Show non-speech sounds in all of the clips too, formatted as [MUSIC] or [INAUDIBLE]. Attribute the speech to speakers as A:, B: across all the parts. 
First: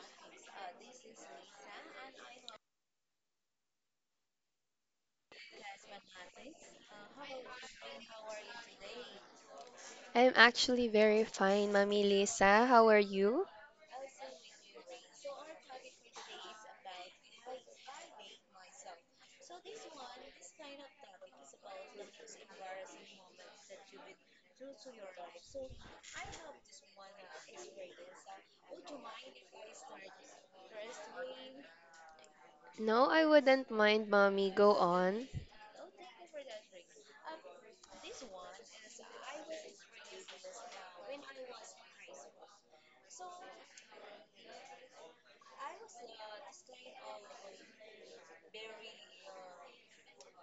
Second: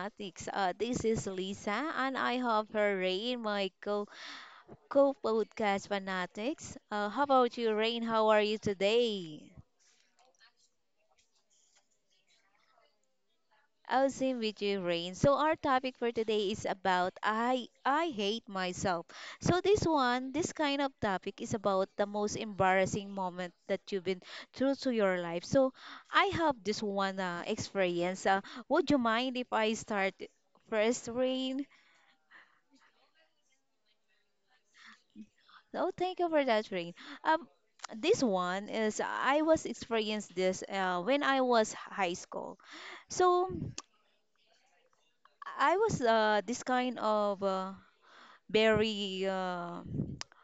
A: fanatics. This is Lisa, and I have her Rain, my co co-podcast fanatics. How about you, Rain? How are you today?
B: I'm actually very fine, Mommy Lisa. How are you?
A: I'll same with you, Rain. So our topic for today is about I hate myself. So this one, this kind of topic is about the most embarrassing moment that you've been through to your life. So I have this one experience. Would you mind if I start first, Rain?
B: No, I wouldn't mind, Mommy. Go on.
A: Oh, thank you for that, Rain. Um, this one is I was experienced this when I was high school. So I was this kind of. Very,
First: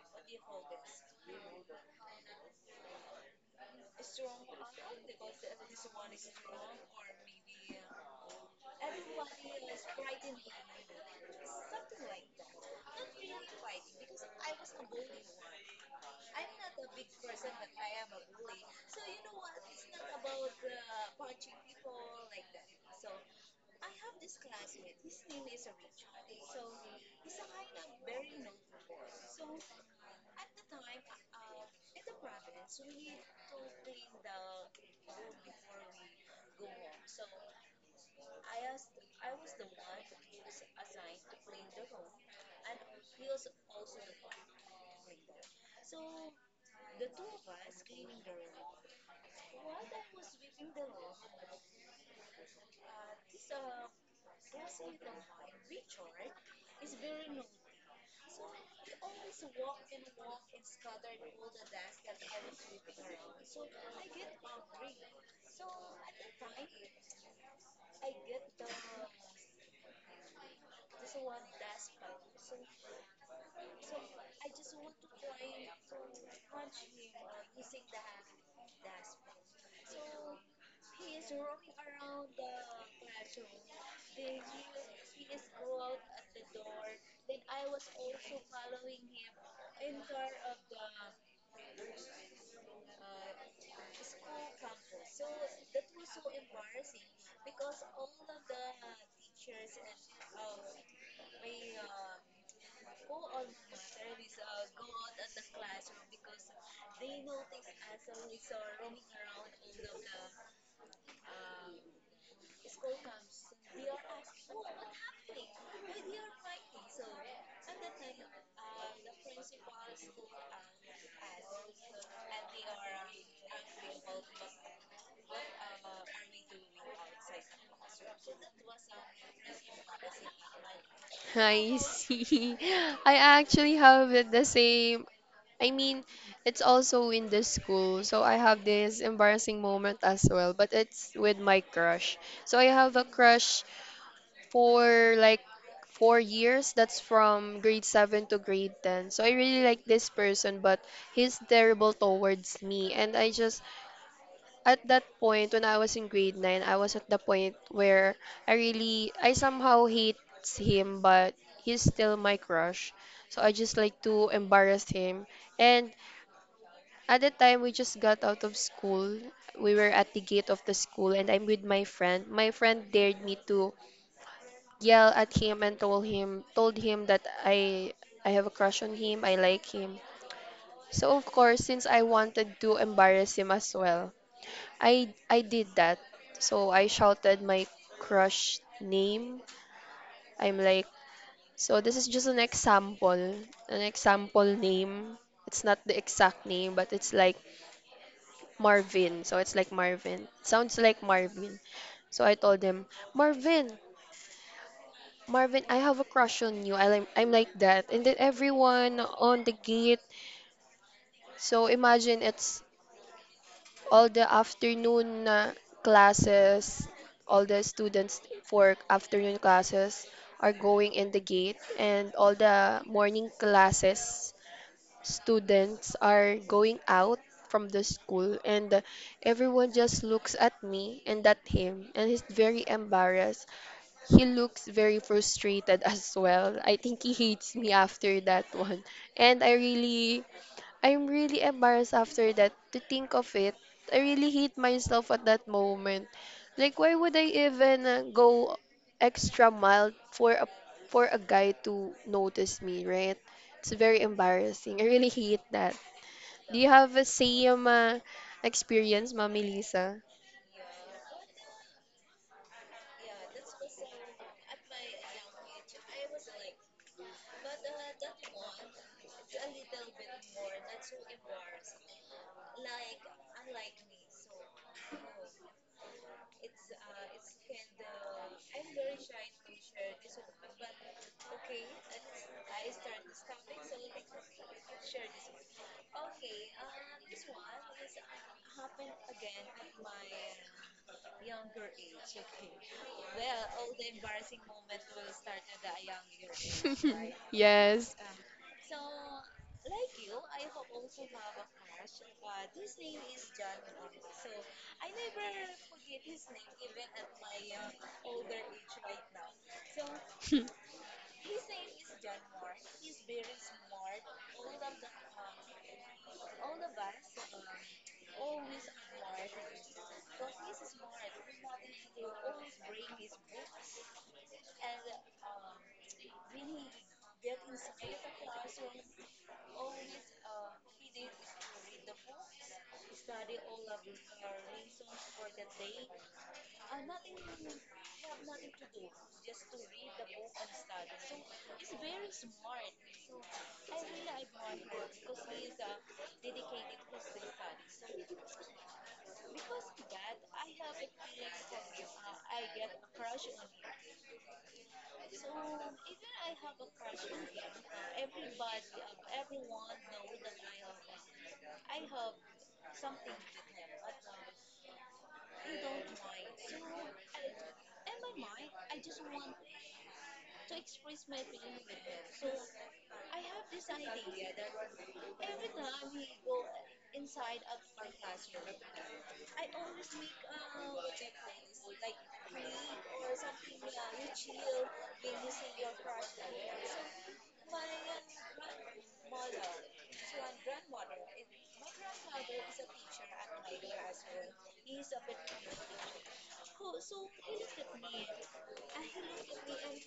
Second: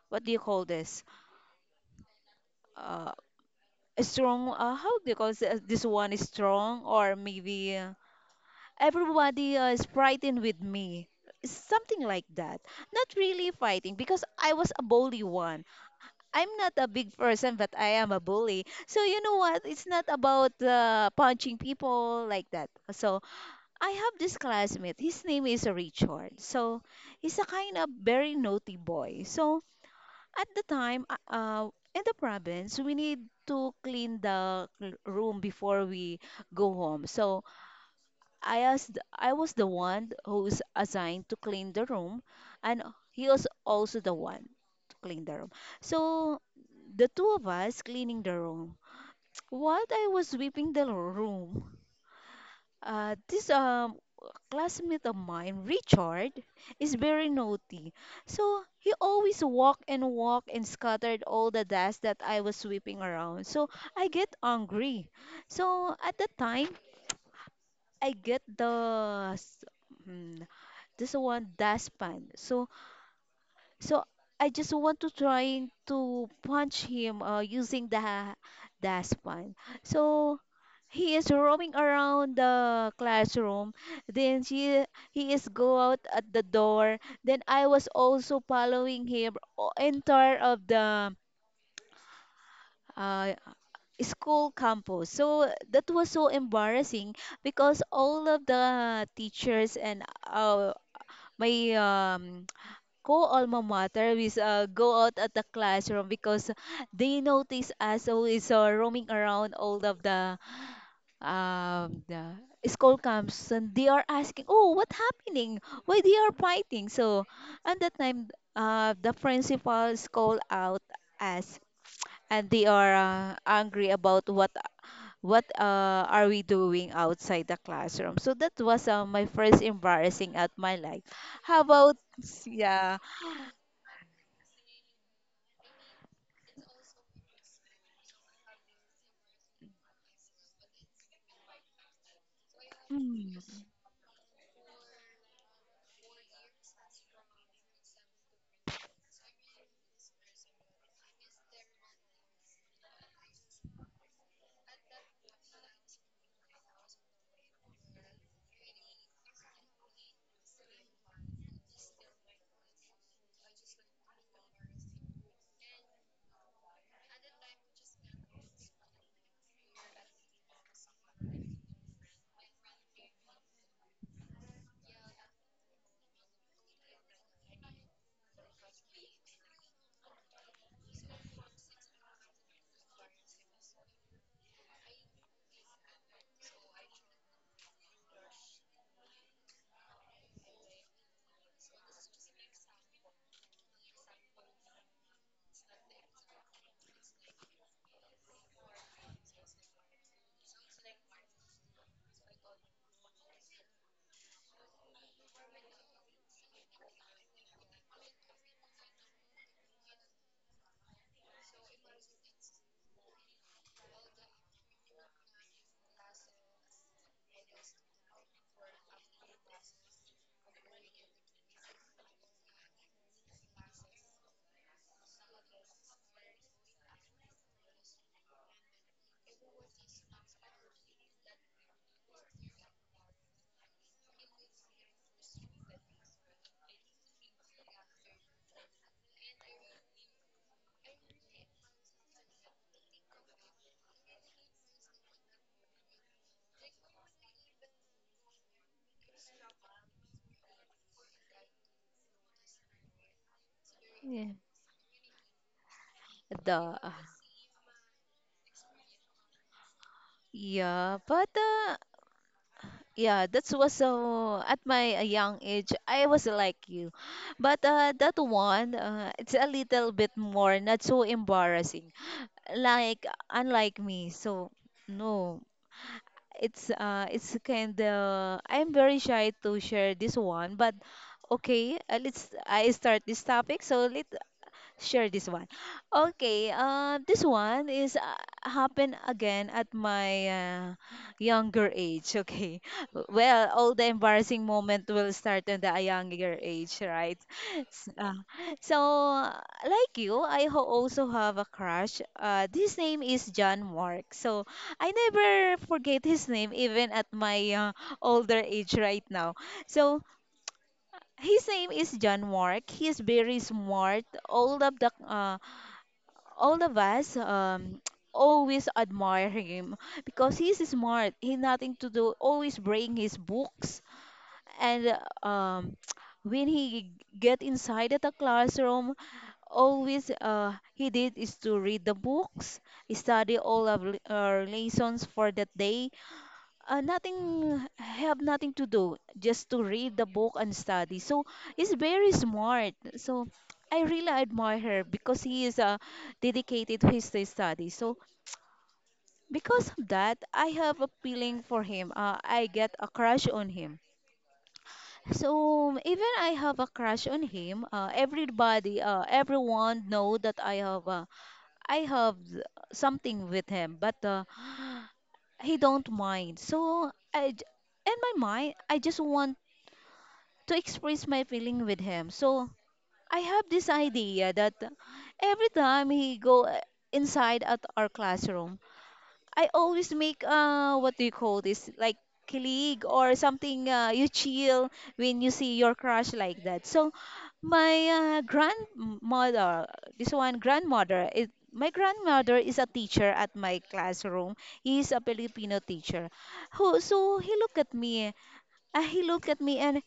A: what do you call this? Uh, a strong. How do you call this? This one is strong, or maybe everybody is fighting with me. Something like that. Not really fighting because I was a bully one. I'm not a big person, but I am a bully. So you know what? It's not about punching people like that. So I have this classmate. His name is Richard. So he's a kind of very naughty boy. So at the time, in the province, we need to clean the room before we go home. So I was the one who's assigned to clean the room, and he was also the one to clean the room. So the two of us cleaning the room. What I was sweeping the room, this classmate of mine, Richard, is very naughty. So he always walk and walk and scattered all the dust that I was sweeping around. So I get angry. So at the time, I get the mm, this one dustpan. So I just want to try to punch him using the dustpan. So he is roaming around the classroom. Then she, he is go out at the door. Then I was also following him entire of the uh, school campus. So that was so embarrassing because all of the teachers and my co-alma mater we go out at the classroom because they notice us always roaming around all of the the school camps, and they are asking, oh, what happening, why they are fighting? So at that time, the principals call out us, and they are angry about what are we doing outside the classroom. So that was my first embarrassing at my life.
B: [LAUGHS]
A: How
B: I
A: about,
B: see.
A: yeah.
B: I actually have it the same. I mean, it's also in the school, so I have this embarrassing moment as well, but it's with my crush. So I have a crush
A: Mm.
B: for like 4 years. That's from grade 7 to grade 10. So I really like this person, but he's terrible towards me, and I just at that point when I was in grade 9, I was at the point where I really I somehow hates him but he's still my crush. So I just like to embarrass him. And at the time we just got out of school. We were at the gate of the school and I'm with my friend. My friend dared me to yell at him and told him that I have a crush on him, I like him. So of course since I wanted to embarrass him as well, I did that. So I shouted my crush name. I'm like, so this is just an example name. It's not the exact name, but it's like Marvin. So it's like Marvin, sounds like Marvin. So I told him, Marvin, Marvin, I have a crush on you. I like, I'm like that. And then everyone on the gate. So imagine it's all the afternoon classes, all the students for afternoon classes are going in the gate, and all the morning classes students are going out from the school and everyone just looks at me and at him and he's very embarrassed, he looks very frustrated [LAUGHS] as well. I think he hates me after that one. And I'm really embarrassed after that to think of it. I really hate myself at that moment. Like, why would I even go extra mile for a guy to notice me, right? It's very
A: Yeah.
B: embarrassing. I really hate that. Do you
A: The,
B: have a same experience, Mami Lisa?
A: yeah, but yeah, that was so at my young age, I was like you, but that one, it's a little bit more not so embarrassing, like unlike me. So no, it's kind of I'm very shy to share this one, but okay, let's I start this topic. So let share this one. Okay, this one is happened again at my younger age. Okay, [LAUGHS] well, all the embarrassing moment will start at a younger age,
B: [LAUGHS]
A: right? [LAUGHS] S-
B: Yes.
A: uh, so, uh, like you, I also have a crush. His name is John Mark. So, I never forget his name even at my older age right now. So,
B: [LAUGHS]
A: his name is John Mark. He's very smart. All of the all of us [TSK] always admire him because he's smart. He nothing to do. Always bring his books and uh, um, [TSK] when he get inside at the classroom, always he did is to read the books, study all of lessons for that day, nothing have nothing to do just to read the book and study. So he's very smart, so I really admire her because he is dedicated to his study. So because of that, I have a feeling for him. I get a crush on him. So even I have a crush on him, everybody, everyone know that I have i have something with him, but he don't mind. So in my mind, I just want to express my feeling with him. So I have this idea that every time he go inside at our classroom, I always make, uh, what do you call this, like kilig or something, you chill when you see your crush like that. So my grandmother, this one grandmother is my grandmother is a teacher at my classroom. He is a Filipino teacher. Who so he looked at me. He looked at me and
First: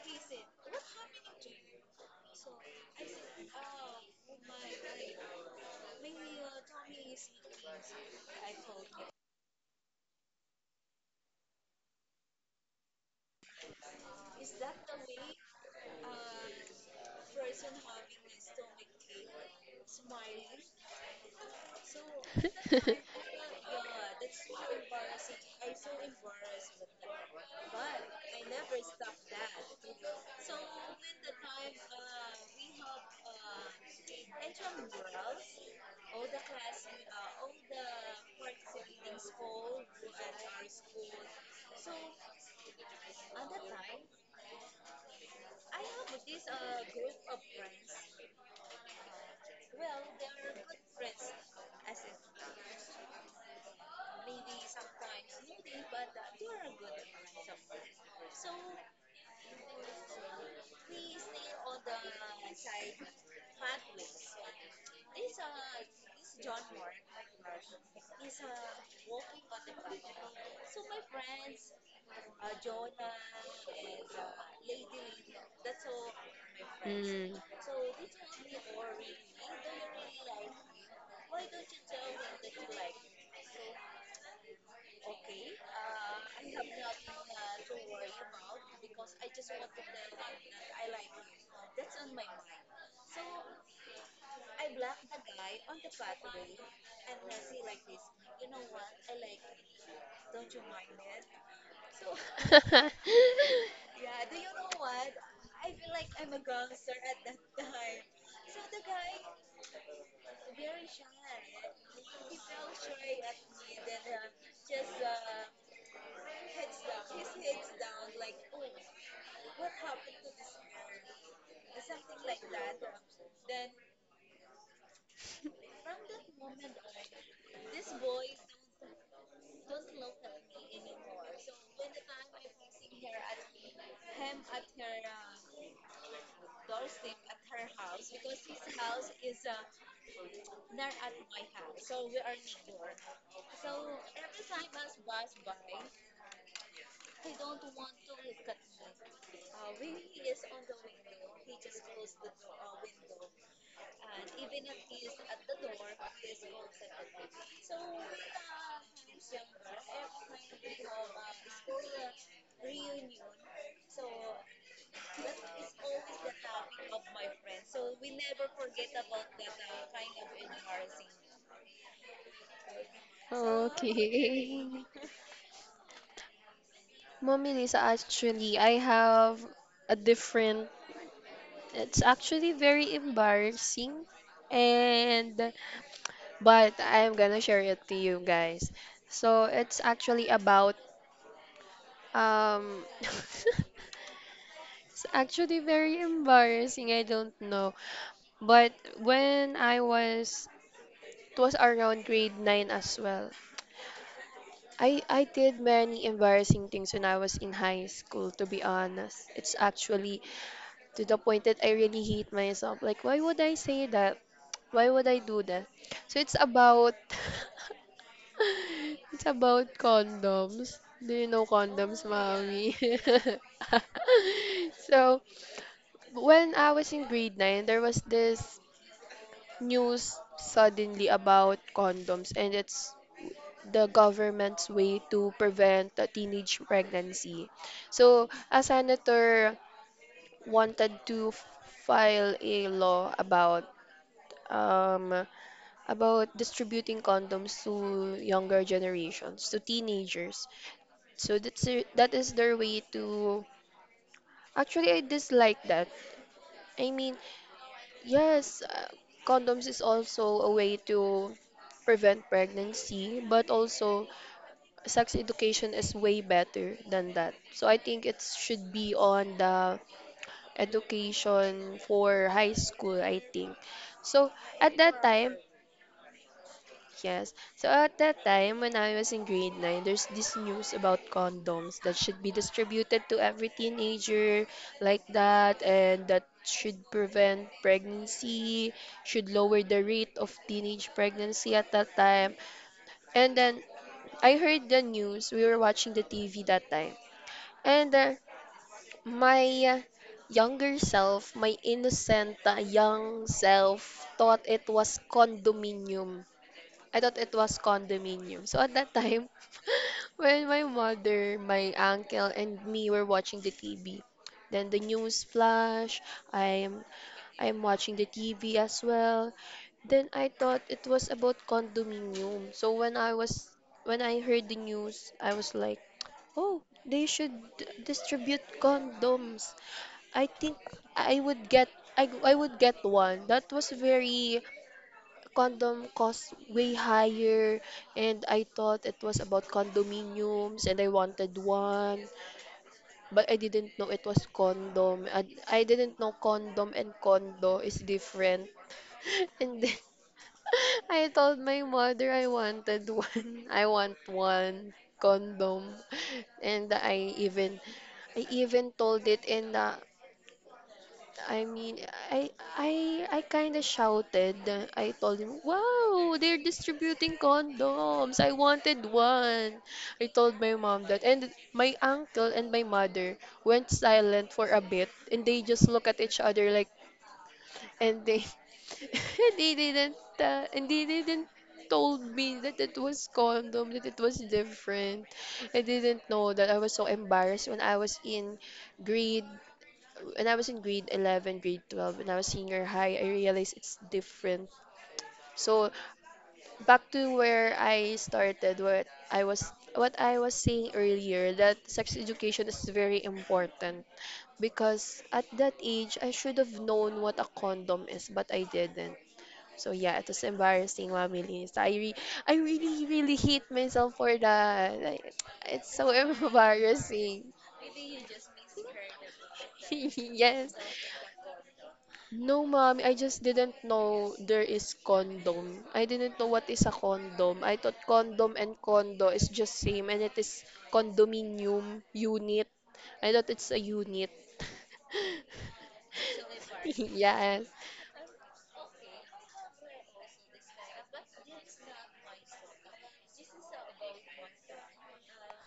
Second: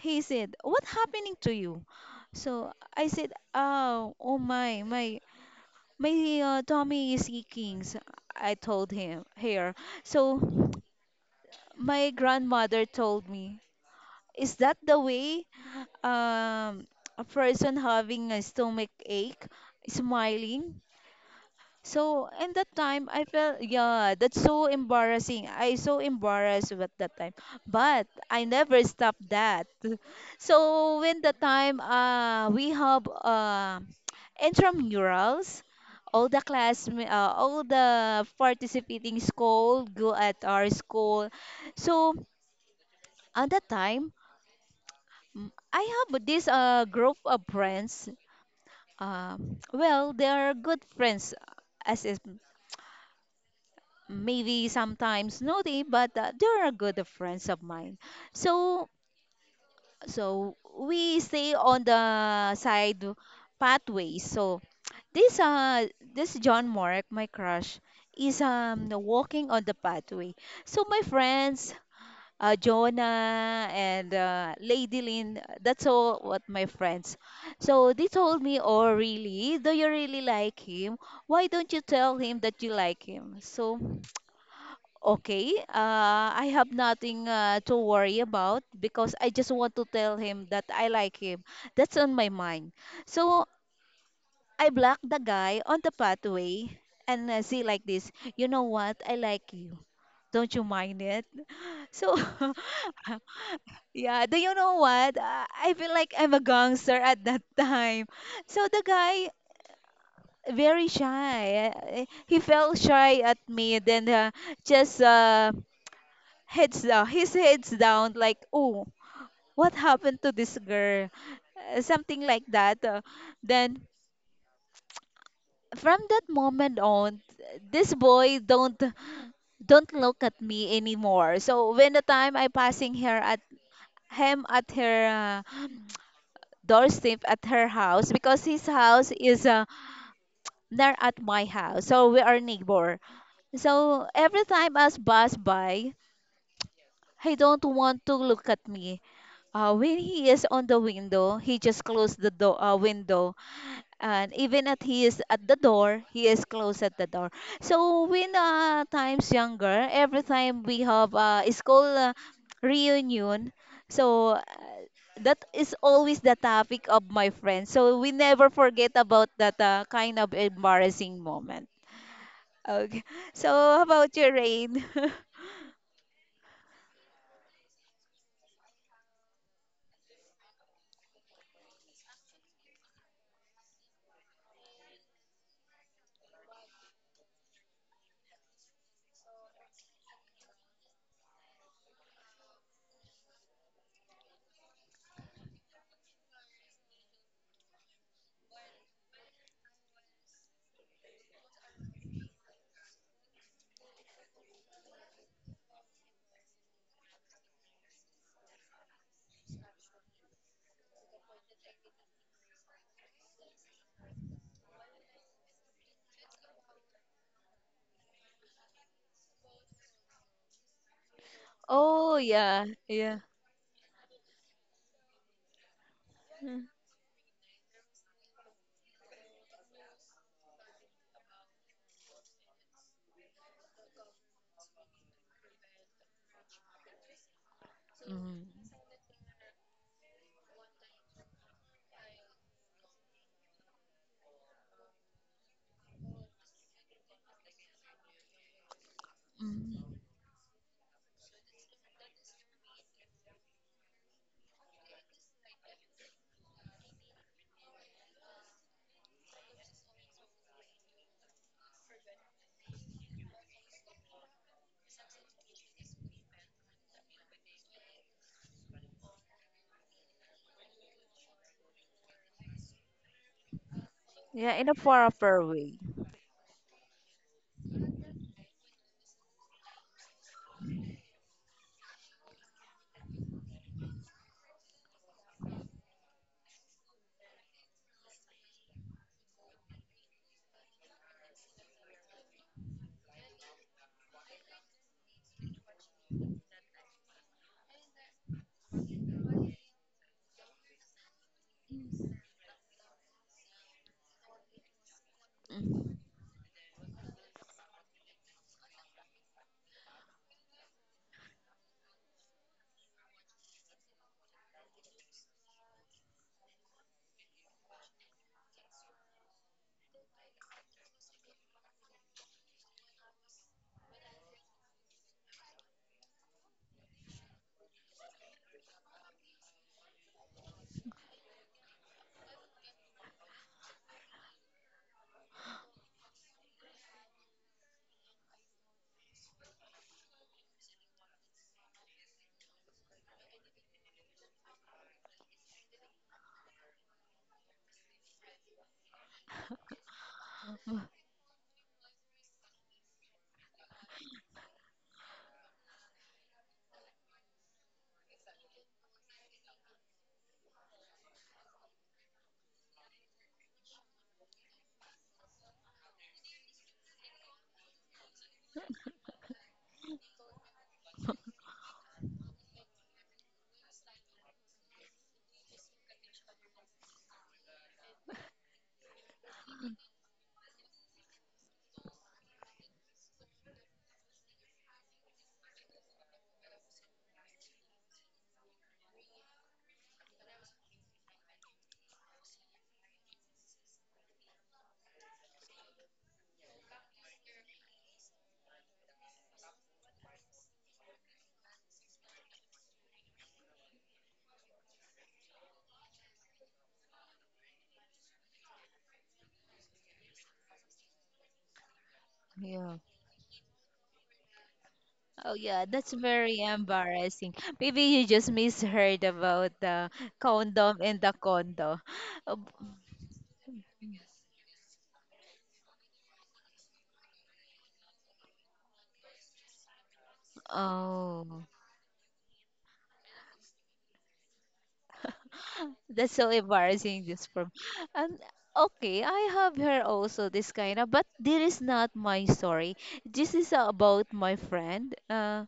A: he said, "What happening to you?" So I said, "Oh, oh my, tummy is aching." So I told him here. So my grandmother told me, "Is that the way um, a person having a stomach ache, smiling?" So in that time, I felt yeah, that's so embarrassing. I so embarrassed at that time, but I never stopped that. [LAUGHS] So when the time we have [TSK] intramurals, all the class all the participating school go at our school. So at that time, I have this group of friends. Uh, well, they are good friends as is. Maybe sometimes naughty, but they are good friends of mine. So so we stay on the side pathway. So this uh this John Mark, my crush, is walking on the pathway. So my friends, Jonah and Lady Lynn, that's all what my friends.
B: Mm.
A: So they told me, oh really? Do you really like him? Why don't you tell him that you like him? So okay, I have nothing to worry about because I just want to tell him that I like him. That's on my mind. So I blocked the guy on the pathway and say like this, you know what? I like you. Don't you mind it? [LAUGHS] So,
B: [LAUGHS]
A: [LAUGHS] yeah, do you know what? I feel like I'm a gangster at that [LAUGHS] time. So the guy, very shy. He felt shy at me. Then just, heads down, his heads down, like oh, what happened to this girl? Something like that. Then from that moment on, this boy don't look at me anymore. So when the time I passing her at him at her doorstep at her house, because his house is near at my house, so we are neighbor. So every time us pass by, he don't want to look at me. When he is on the window, he just closed the door window, and even at he is at the door, he is closed at the door. So when times younger, every time we have a school reunion, so that is always the topic of my friends. So we never forget about that kind of embarrassing moment. Okay. [LAUGHS] So how about your rain? [LAUGHS]
B: Okay. Mommy Lisa, actually, I have a different, it's actually very embarrassing. And, but I'm gonna share it to you guys. So, it's actually about Um, [LAUGHS] it's actually very embarrassing. I don't know. But when I was, it was around grade 9 as well. I did many embarrassing things when I was in high school, to be honest. It's actually to the point that I really hate myself. Like, why would I say that? Why would I do that? So it's about [LAUGHS] it's about condoms. Do you know condoms,
A: Oh yeah,
B: mommy?
A: yeah.
B: [LAUGHS] So when
A: Mm.
B: I was in grade 9, there was this news suddenly about condoms and it's the government's way to prevent a teenage pregnancy. So, a senator wanted to file a law um, about distributing condoms to younger generations, to
A: Mm.
B: teenagers. So that is their way to. Actually, I dislike that. I mean, yes, condoms is also a way to prevent pregnancy, but also sex education is way better than that. So I think it should be on the education for high school, I think. So
A: Yeah, in a
B: at that
A: far,
B: time,
A: far way.
B: yes. So at that time, when I was in grade 9, there's this news about condoms that should be distributed to every teenager like that, and that should prevent pregnancy, should lower the rate of teenage pregnancy at that time. And then I heard the news. We were watching the TV that time. And my younger self, my innocent young self, thought it was
A: Mm.
B: condominium. I thought it was condominium. So at that time, [LAUGHS] when my mother, my uncle, and me were watching the TV, then the news flash. I'm I'm watching the TV as well. Then I thought it was about condominium. So when I was when I heard the news, I was like, "Oh, they should distribute condoms." I think I would get I would get one. That was very condom cost way higher and I thought it was about condominiums and I wanted one but I didn't know it was condom I didn't know condom and condo is different. [LAUGHS] And then [LAUGHS]
A: [LAUGHS]
B: I told my mother I wanted one. [LAUGHS] I want one condom and I even told it in the I mean, I kind of shouted. I told him, "Wow, they're distributing condoms. I wanted one." I told my mom that, and my uncle and my mother went silent for a bit, and they just look at each other like, and they [LAUGHS] they didn't and they didn't told me that it was condom, that it was different. I didn't know that I was so embarrassed when I was in grade when I was in grade 11, grade 12, when I was senior high, I realized it's different. So back to where I started, what I was saying earlier, that sex education is very important because at that age I should have known what a condom is, but I didn't. So yeah, it was embarrassing, Mami Liz. I
A: Yeah.
B: really, really hate myself for that. Like,
A: Oh yeah,
B: it's so
A: that's
B: [LAUGHS]
A: very
B: embarrassing.
A: embarrassing. Maybe you just misheard about
B: [LAUGHS]
A: the
B: Yes.
A: condom and the condo. Uh, b-
B: No, ma'am, I just didn't know there is condom. I didn't know what is a condom. I thought condom and condo is just same and it is
A: Oh,
B: condominium unit. I thought it's a unit. [LAUGHS]
A: that's so embarrassing just
B: Yes.
A: from. Um, okay, I have heard also this kind of, but this is not my story. This is about my friend. Uh,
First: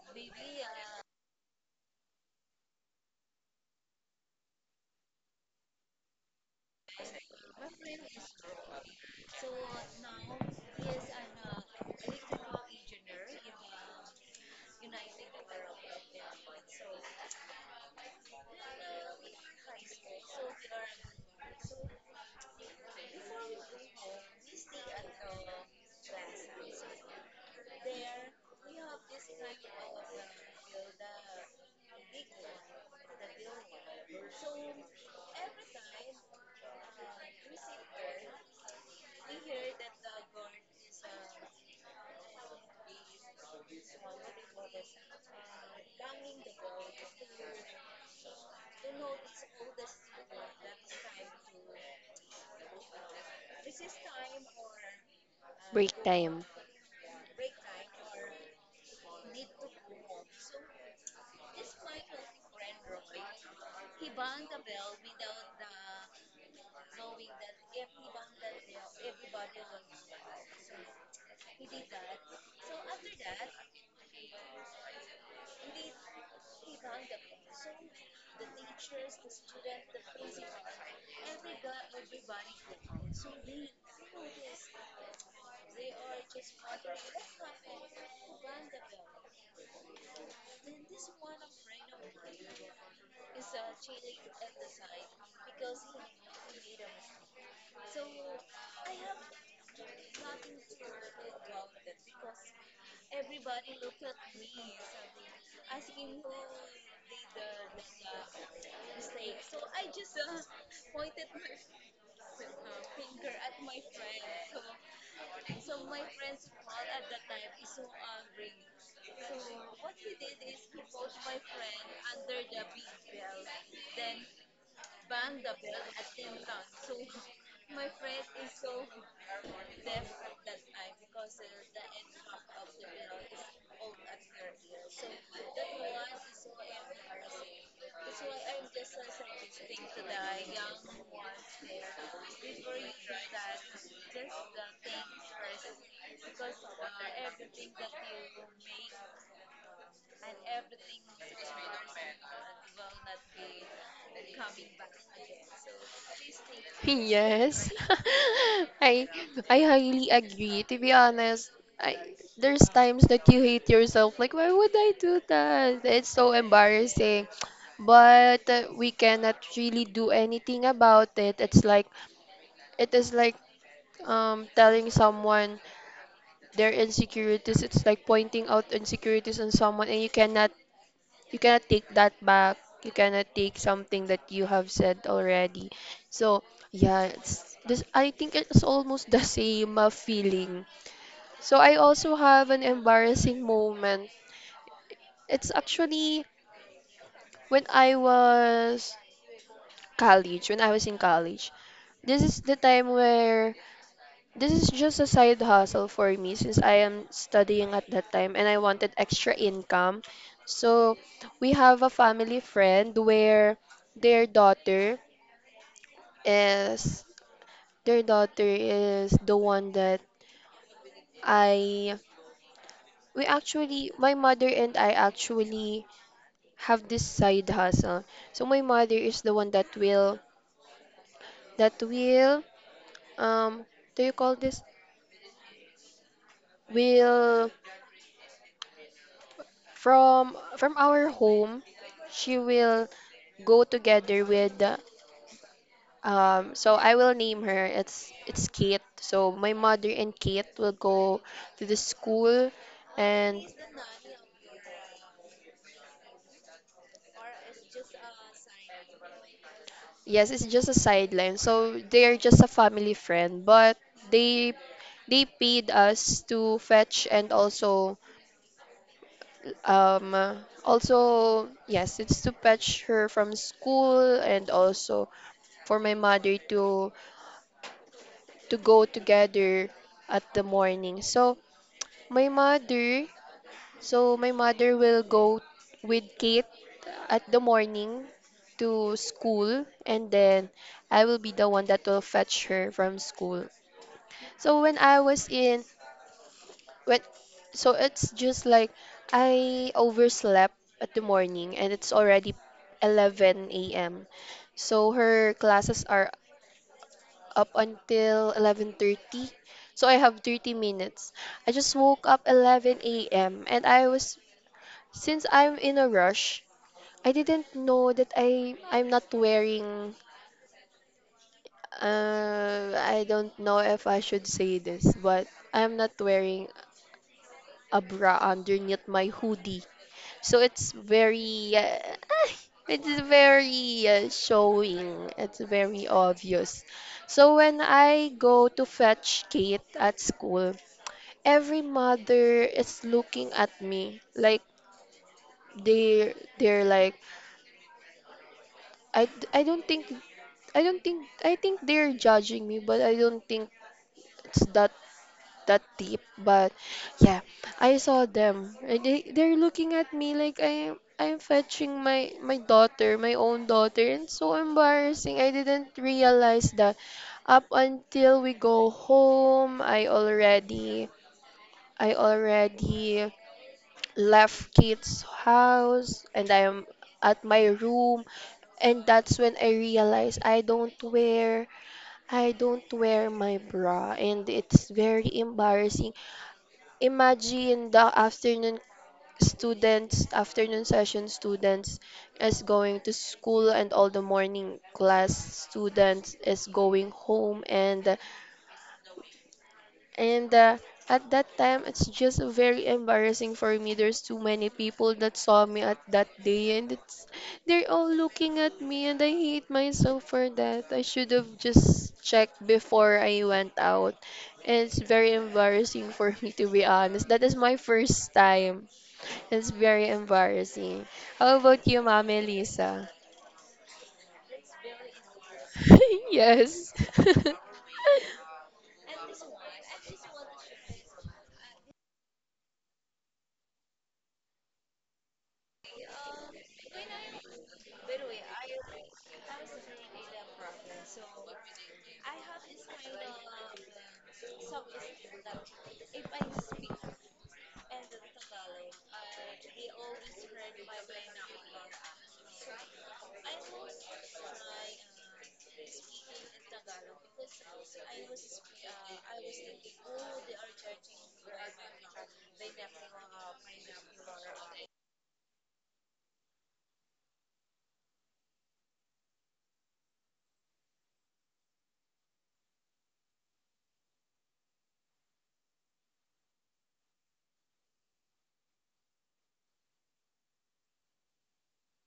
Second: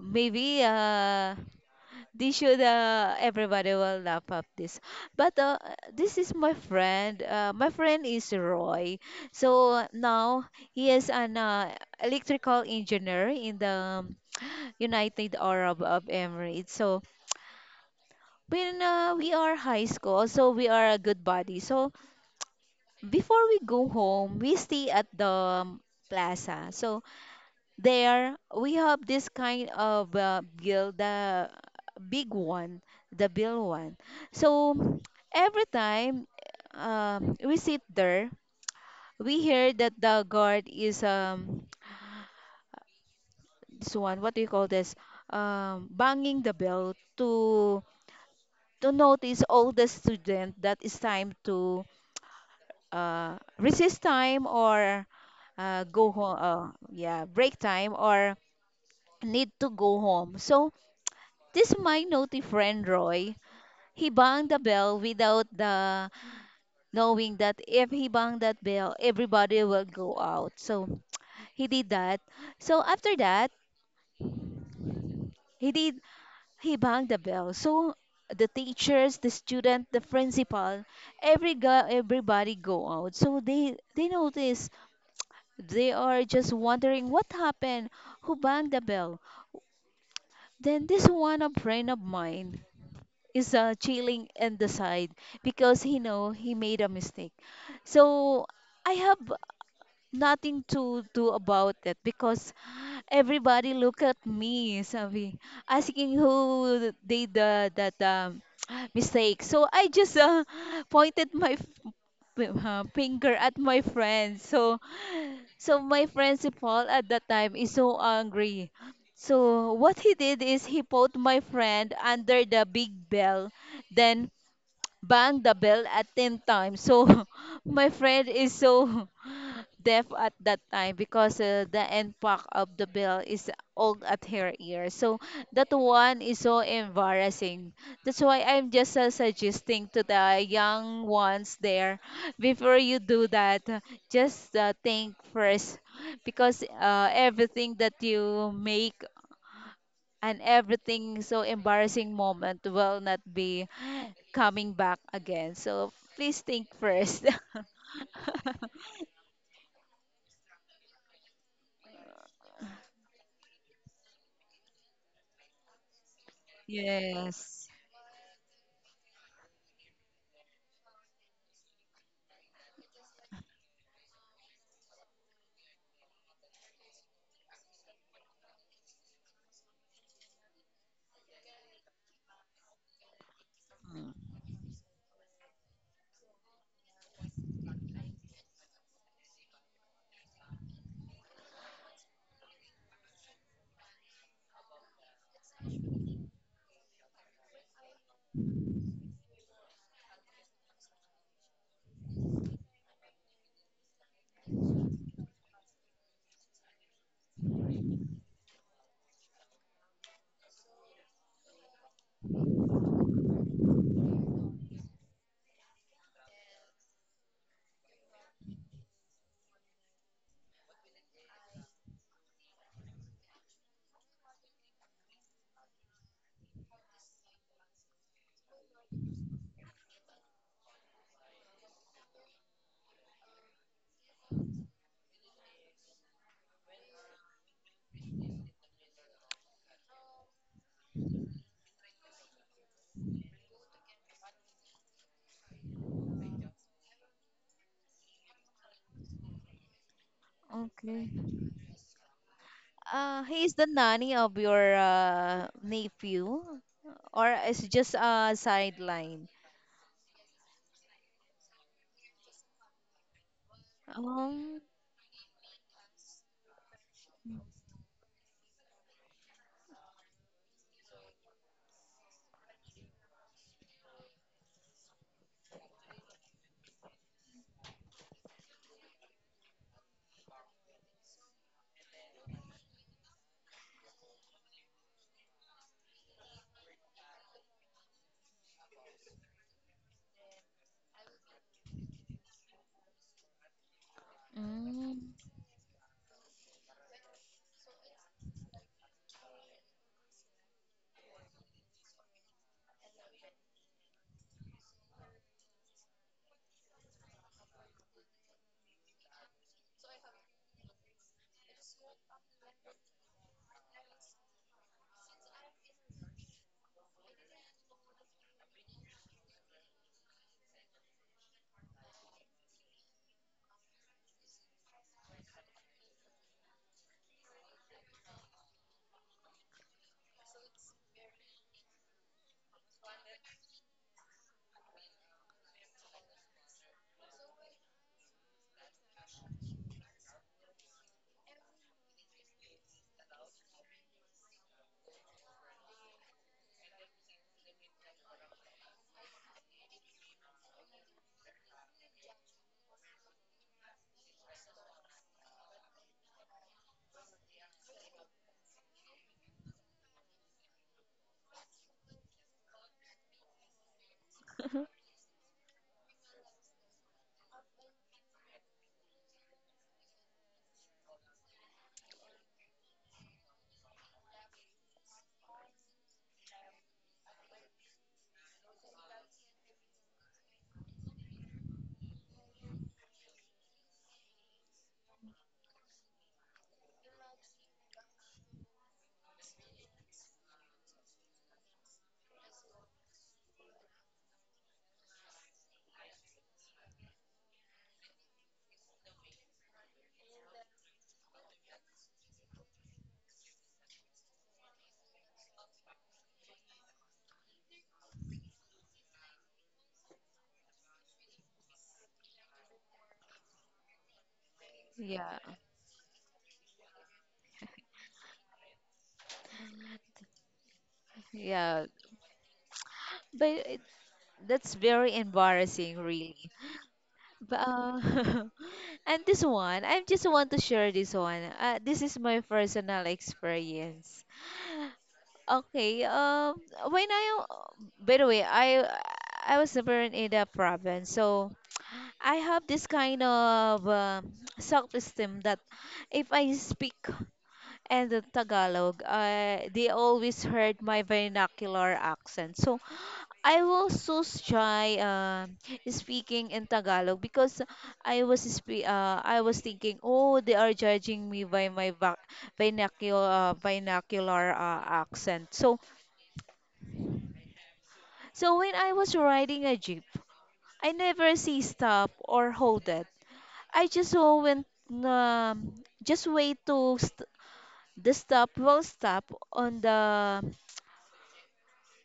A: maybe uh this should, everybody will laugh at this. But this is my friend. My friend is Roy. So now he is an electrical engineer in the [TSK] United Arab of Emirates. So when we are high school, so we are a good buddy. So before we go home, we stay at the plaza. So there, we have this kind of bill, the big one, the bill one. So every time we sit there, we hear that the guard is this one. What do you call this? Banging the bell to notice all the student that it's time to, recess time or,
B: Break
A: go home.
B: time.
A: Yeah, break time or need to go home. So this my naughty friend Roy, he banged the bell without the knowing that if he banged that bell, everybody will go out. So he did that. So after that, he did he banged the bell. So the teachers, the student, the principal, every guy, everybody go out. So they notice they are just wondering what happened, who banged the bell. Then this one a friend of mine is chilling in the side because he know he made a mistake. So I have nothing to do about it because everybody look at me, sabi, asking who did the that [TSK] mistake. So I just [LAUGHS] pointed my finger at my friend. So so my friend si Paul at that time is so angry. So what he did is he put my friend under the big bell. Then bang the bell at 10 times. So [LAUGHS] my friend is so [LAUGHS] deaf at that time because the end part of the bell is old at her ear. So that one is so embarrassing. That's why I'm just suggesting to the young ones there, before you do that, just think first because everything that you make and everything so embarrassing moment will not be coming back again. So please think first. [LAUGHS]
B: Yes. [LAUGHS] I I highly agree. To be honest, I there's times that you hate yourself. Like, why would I do that? It's so embarrassing.
A: Yes.
B: But we cannot really do anything about it. It's like it is like telling someone their insecurities. It's like pointing out insecurities on someone, and you cannot take that back. You cannot take something
A: Mm.
B: that you have said already. So yeah, it's this. I think it's almost the same feeling. So I also have an embarrassing moment. It's actually when I was college. When I was in college, this is the time where this is just a side hustle for me since I am studying at that time and I wanted extra income. So we have a family friend where their daughter is their daughter is the one that I we actually my mother and I actually have this side hustle. So my mother is the one that will um do you call this will from our home she will go together with so I will name her, it's Kate. So my mother and Kate will
A: Okay.
B: go to the school and
A: He is the nanny of your nephew, or it's just a sideline?
B: yes, it's just a sideline. So they're just a family friend, but they
A: Um.
B: they paid us to fetch and also um uh, also yes, it's to fetch her from school and also for my mother to go together at the morning. So my mother, so my mother will go with Kate at the morning to school and then I will be the one that will fetch her from school. So when
A: Mm.
B: I was in when so it's just like I overslept at the morning and it's already 11 a.m. So her classes are up until 11:30. So I have 30 minutes. I just woke up 11 a.m. and I was since I'm in a rush, I didn't know that I'm not wearing I don't know if I should say this, but I'm not wearing a bra underneath my hoodie. So it's very [LAUGHS] it's very showing. It's very obvious. So when I go to fetch Kate at school, every mother is looking at me like they they're they're like I don't think I don't think I think they're judging me, but I don't think it's that that deep. But yeah, I saw them. And they they're looking at me like I am I'm fetching my my daughter, my own daughter, and so
A: [LAUGHS]
B: embarrassing. I didn't realize that up until we go home, I already left Kate's house and I am at my room and that's when I realized I don't wear my bra and it's very embarrassing. Imagine the afternoon students, afternoon session students is going to school and all the morning class students is going home and and uh, at that time, it's just very embarrassing for me. There's too many people that saw me at that day, and it's they're all looking at me, and I hate myself for that. I should have just checked before I went out. And it's very
A: Yeah.
B: embarrassing for me, to be honest. That is my first time. It's very embarrassing. How about
A: Yeah.
B: you, Ma'am Elisa?
A: But that's very embarrassing,
B: [LAUGHS]
A: really.
B: Yes. [LAUGHS]
A: But, [LAUGHS] and this one, I just want to share this one. This is my personal experience. Okay. When I, by the way, I was born in the province, so I have this kind of self-esteem that if I speak and the Tagalog, they always heard my vernacular accent. So I was so shy speaking in Tagalog because I was thinking, oh, they are judging me by my vernacular accent. So when I was riding a jeep, I never see stop or hold it. I just went um, just wait to the stop will stop on the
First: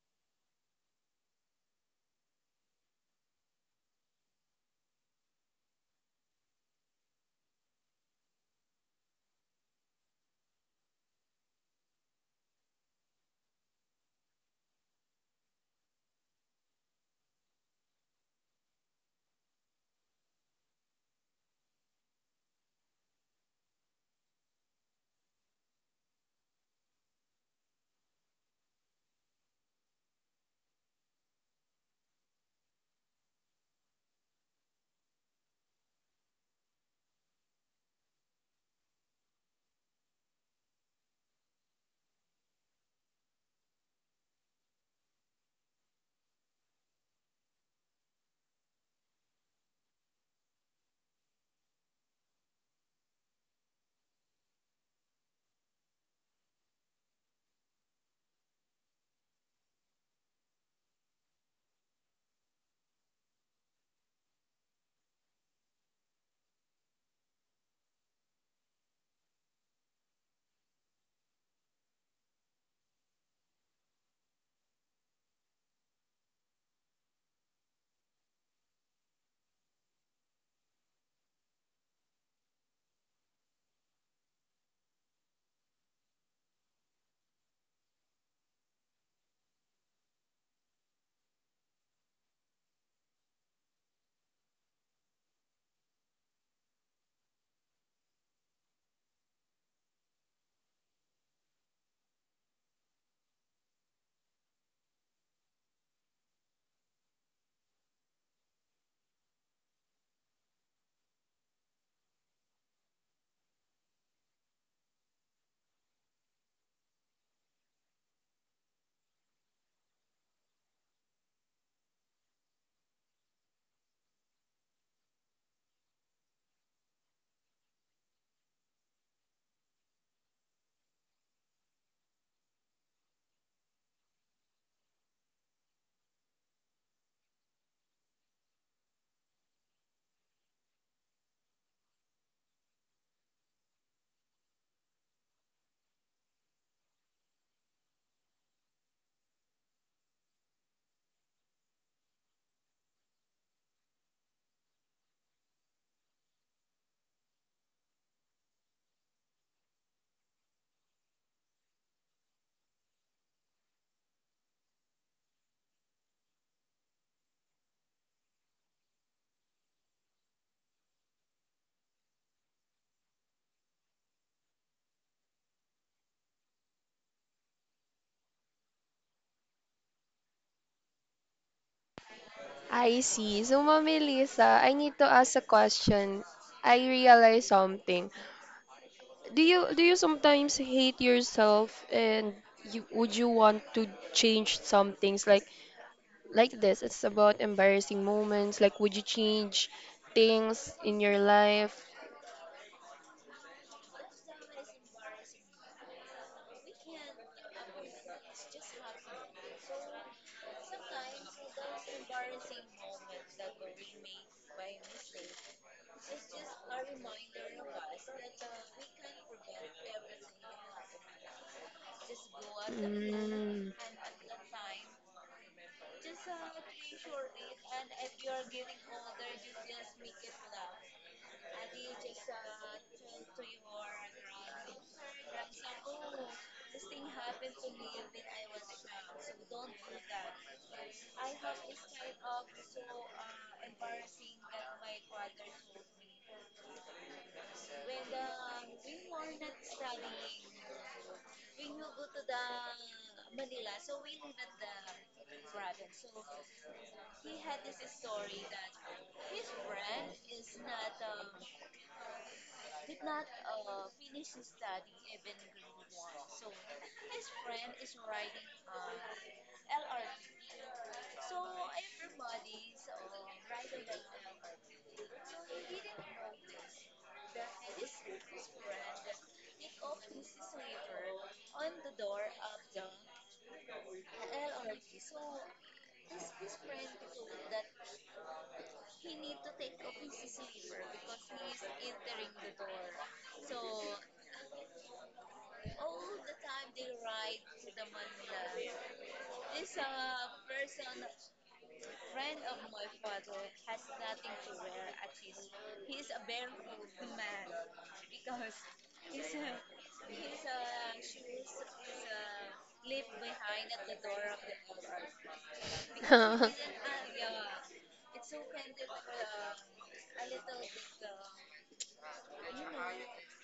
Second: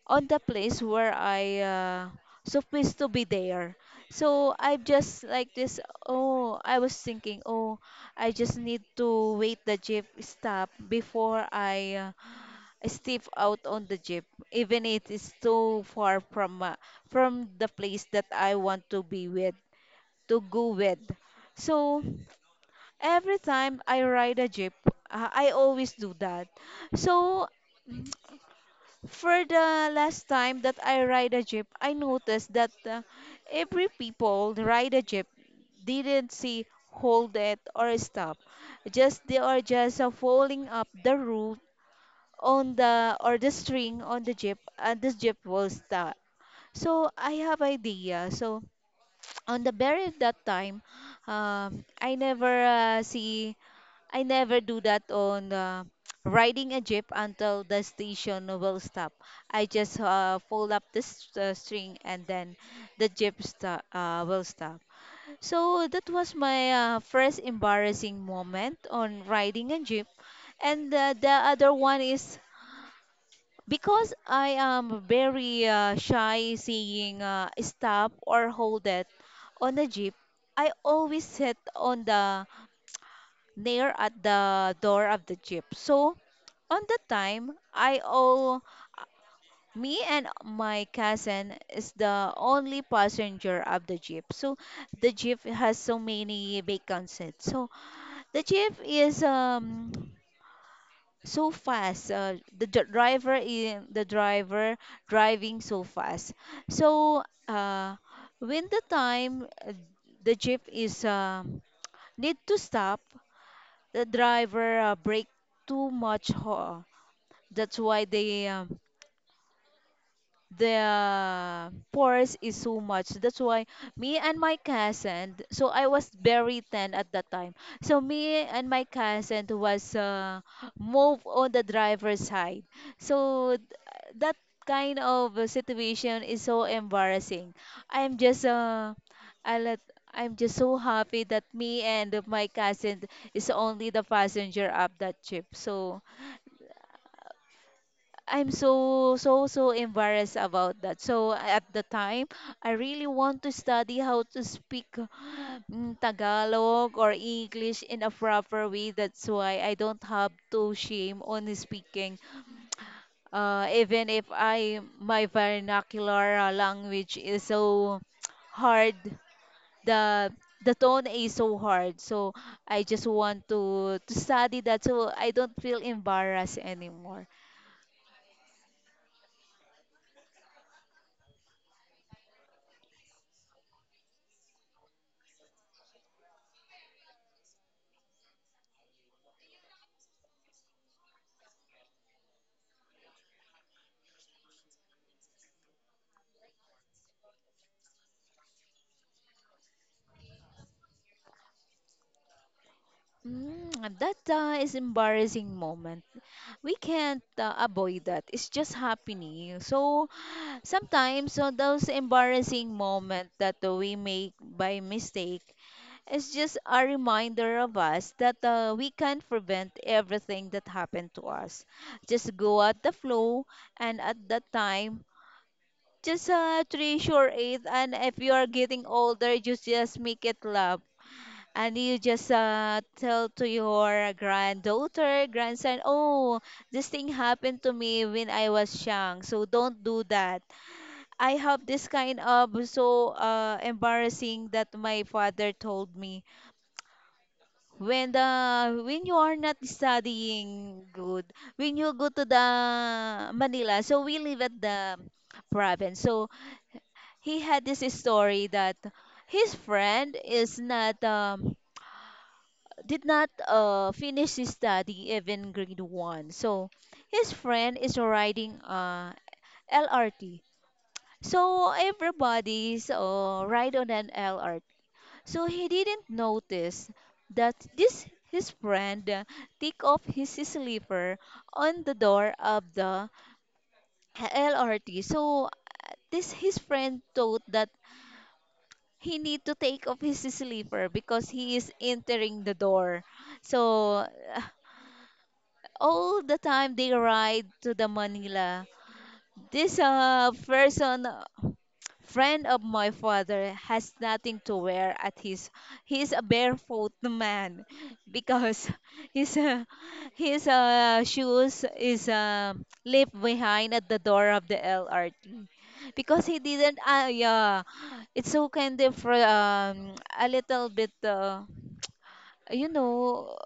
A: place where I supposed to be there. So I just like this. Oh, I was thinking. Oh, I just need to wait the jeep stop before I step out on the jeep, even it is too far from the place that I want to be with, to go with. So every time I ride a jeep, I always do that. So for the last time that I ride a jeep, I noticed that every people ride a jeep didn't see hold it or stop just they are just following up the route on the or the string on the jeep and this jeep will stop. So I have idea. So [TSK] on the very that time, I never see I never do that on [TSK] riding a jeep until the station will stop. I just fold up this string and then the jeep will stop. So that was my first embarrassing moment on riding a jeep. And the other one is because I am very shy seeing stop or hold it on the jeep. I always sit on the near at the door of the jeep. So on the time, I all uh, me and my cousin is the only passenger of the jeep. So the jeep has so many vacant seats. So the jeep is so fast, the driver in the driver driving so fast. So uh, when the time the jeep is need to stop, the driver brake too much that's why they, the pores is so much. That's why me and my cousin, so I was very 10 at that time. So me and my cousin was move on the driver's side. So that kind of a situation is so embarrassing. I'm just uh, I let, I'm just so happy that me and my cousin is only the passenger of that trip. So I'm so so so embarrassed about that. So at the time, I really want to study how to speak Tagalog or English in a proper way. That's why I don't have to shame on speaking. Even if I my vernacular language is so [TSK] hard, the the tone is so hard. So I just want to study that so I don't feel embarrassed anymore.
B: I see. So, Mommy Lisa, I need to ask a question. I realize something. Do you sometimes hate yourself and you would you want to change some things like this? It's about embarrassing moments. Like, would you change things in your life?
A: Mm, that is embarrassing moment. We can't avoid that. It's just happening. So sometimes those embarrassing moment that we make by mistake is just a reminder of us that we can't prevent everything that happened to us. Just go at the flow
B: Mm.
A: and at that time, just treasure it, and if you are getting older, you just make it love and you just tell to your granddaughter, grandson, oh, this thing happened to me when I was young, so don't do that. I have this kind of so embarrassing that my father told me. When the when you are not studying good, when you go to the Manila, so we live at the province. So he had this story that his friend is not, did not finish his study even grade one. So his friend is riding LRT. So everybody's ride on an LRT. So he didn't notice that this his friend take off his slipper on the door of the LRT. So this his friend thought that he need to take off his slipper because he is entering the door. So [LAUGHS] all the time they ride to the Manila. This person, friend of my father, has nothing to wear at his. He's a barefoot man because [LAUGHS] his uh, his shoes is left behind at the door of the LRT because he
B: [LAUGHS]
A: didn't. Yeah, it's so kind of a little bit. You know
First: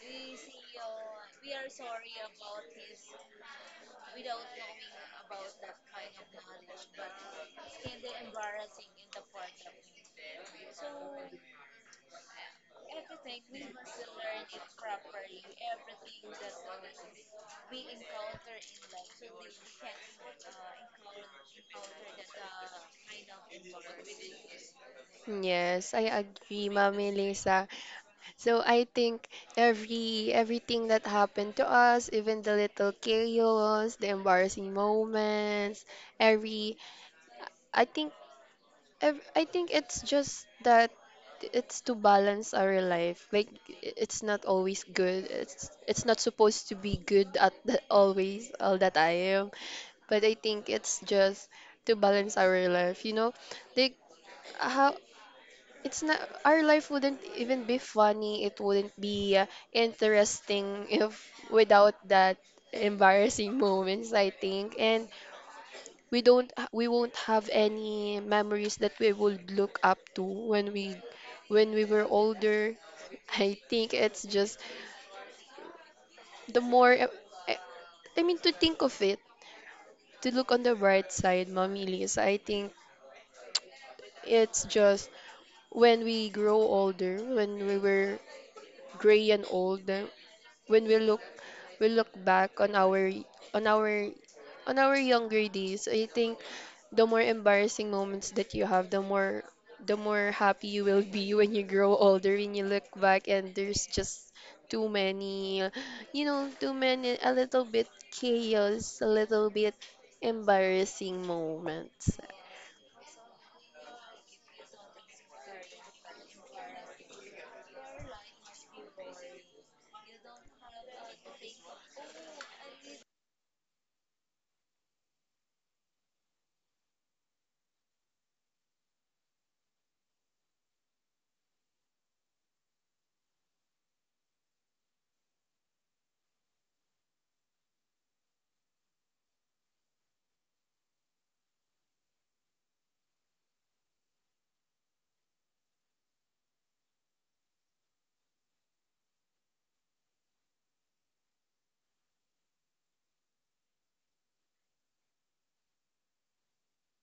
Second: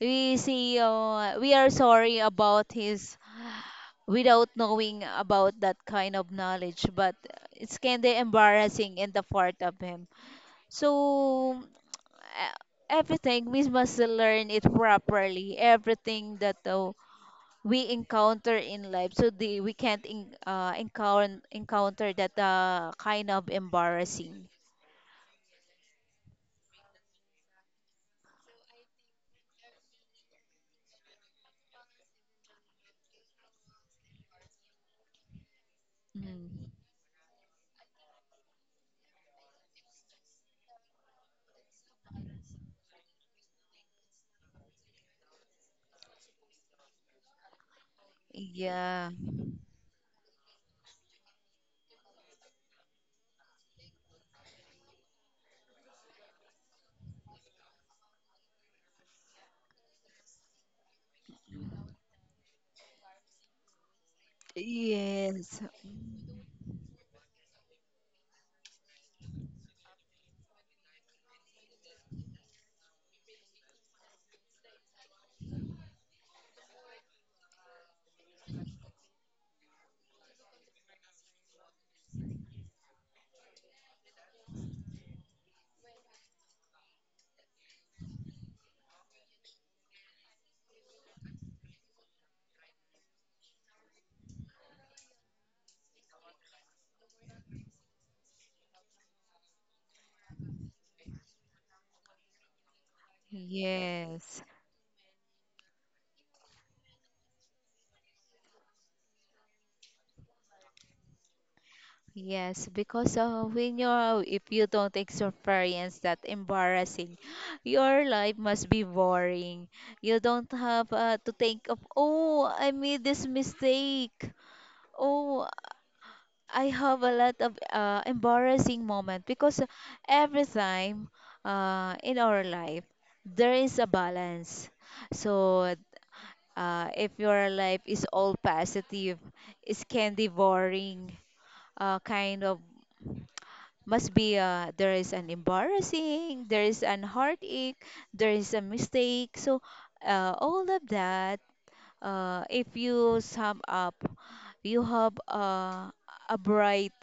A: we see we are sorry about his without knowing about that kind of knowledge, but it's kind of embarrassing in the part of him. So uh, everything we must learn it properly, everything that we encounter in life. So we can't encounter that kind of embarrassing.
B: Yes, I agree, Mommy Lisa. So I think everything that happened to us, even the little chaos, the embarrassing moments,
A: Mm.
B: every I think ev- I think it's just that it's to balance our life. Like it's not always good. It's not supposed to be good at the, always all the
A: Yeah.
B: time. But I think it's just to balance our life. You know, like how it's not our life wouldn't even be funny, it wouldn't be interesting [LAUGHS] if without that embarrassing moments, I think. And
A: Yes.
B: we won't have any memories that we would look up to when we were older. [LAUGHS] I think it's just the more i I mean to think of it, to look on the bright side, Mommy Liz. I think it's just when we grow older, when we were gray and old, when we look back on our on our on our younger days, I think the more embarrassing moments that you have, the more happy you will be when you grow older, when you look back, and there's just
A: Yes.
B: too many, you know, too many, a little bit chaos, a little bit embarrassing moments.
A: Yes, because when you're if you don't experience that embarrassing, your life must be boring. You don't have to think of, oh, I made this mistake. Oh, I have a lot of embarrassing moment because every time, in our life there is a balance. So if your life is all positive, it can be boring, kind of must be there is an embarrassing, there is an heartache, there is a mistake. So all of that, if you sum up, you have a bright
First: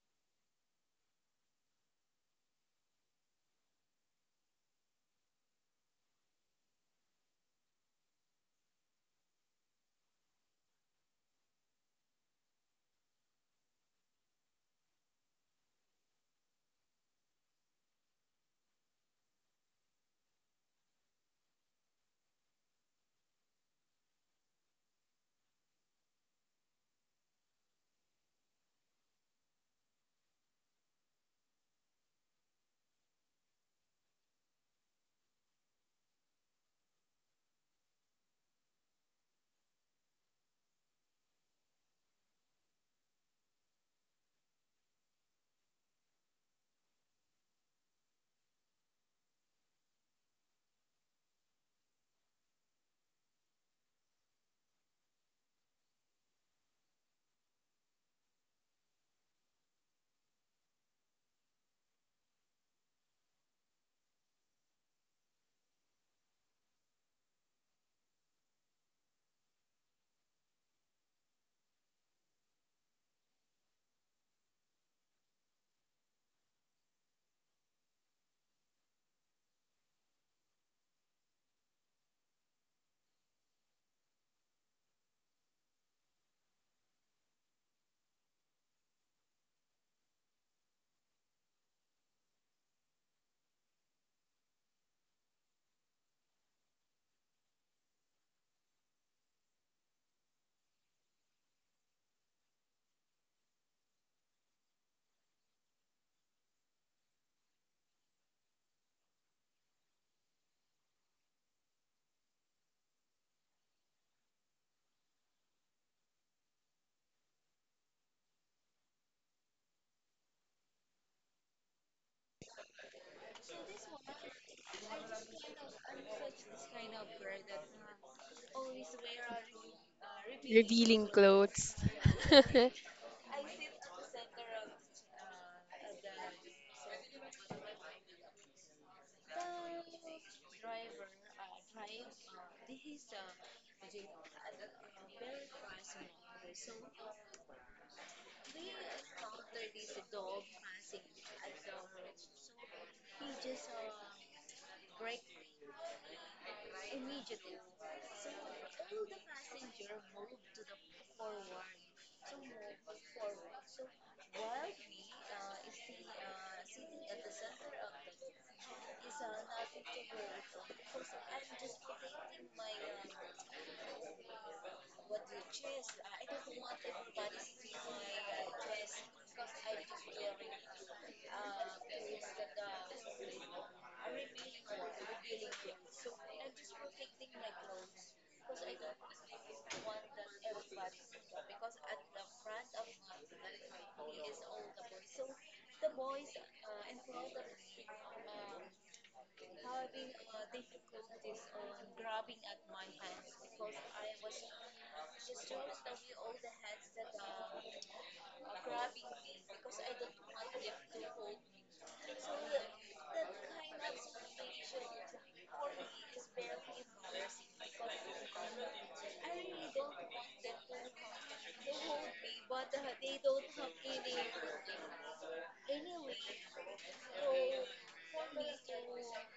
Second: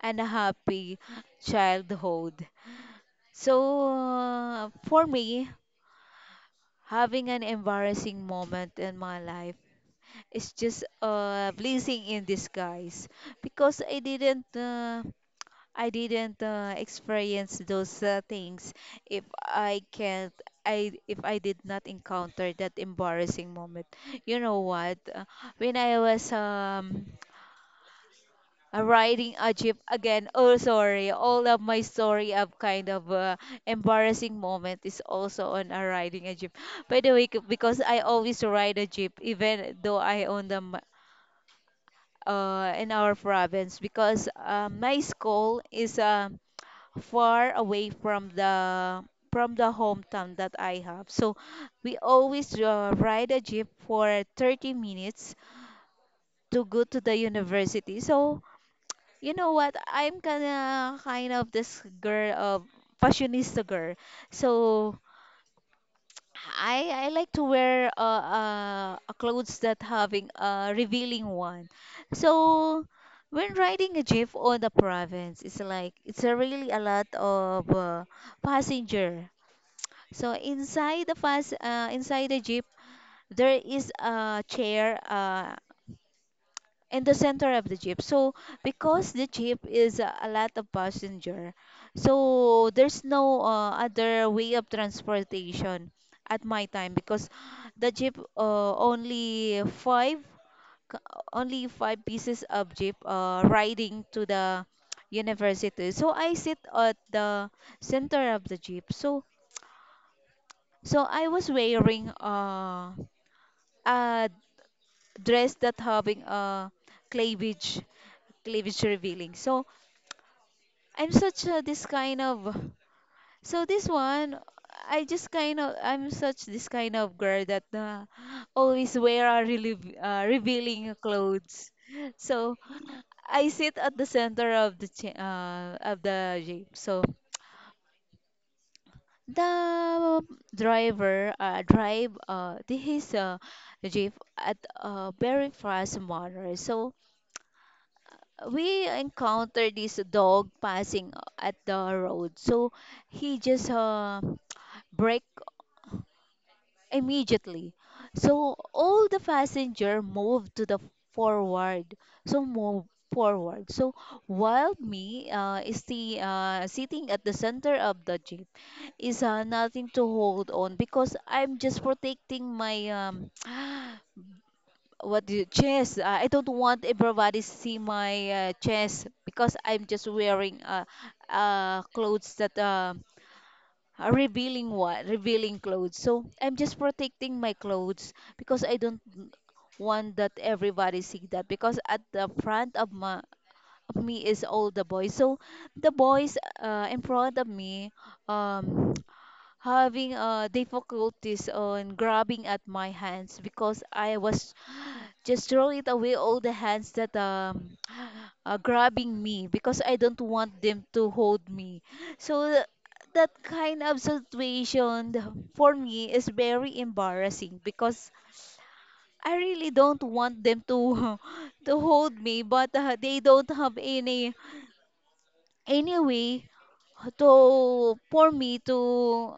A: and a happy childhood. So for me, having an embarrassing moment in my life is just a blessing in disguise because I didn't experience those things if I can't I if I did not encounter that embarrassing moment. You know what? When I was riding a jeep again, oh sorry, all of my story of kind of embarrassing moment is also on a riding a jeep. By the way, because I always ride a jeep even though I own them in our province because my school is far away from the hometown that I have. So we always ride a jeep for 30 minutes to go to the university. So you know what? I'm kind of this girl of fashionista girl. So I like to wear a clothes that having a revealing one. So when riding a jeep on the province, it's like it's a really a lot of passenger. So inside the jeep, there is a chair in the center of the jeep. So because the jeep is a lot of passenger, so there's no other way of transportation at my time because the jeep only c- only five pieces of jeep riding to the university. So I sit at the center of the jeep. So I was wearing a dress that having a cleavage, cleavage revealing. So I'm such a, this kind of. So this one, I'm such this kind of girl that always wear a really revealing
B: Revealing
A: clothes.
B: clothes.
A: So
B: [LAUGHS]
A: I sit at the center of the of the shape. So the driver drive his jeep at a very fast manner. So we encountered this dog passing at the road. So he just brake immediately. So all the passenger moved to the forward. So move forward. So while me is the sitting at the center of the jeep is nothing to hold on because I'm just protecting my [GASPS] what do you, chest. I don't want everybody see my chest because I'm just wearing clothes that revealing what? Revealing clothes. So I'm just protecting my clothes because I don't want that everybody see that because at the front of my of me is all the boys. So the boys in front of me um [TSK] having difficulties on grabbing at my hands because I was just throwing it away all the hands that grabbing me because I don't want them to hold me. So th- that kind of situation for me is very embarrassing because I really don't want them to [LAUGHS] to hold me, but they don't have any way to for me to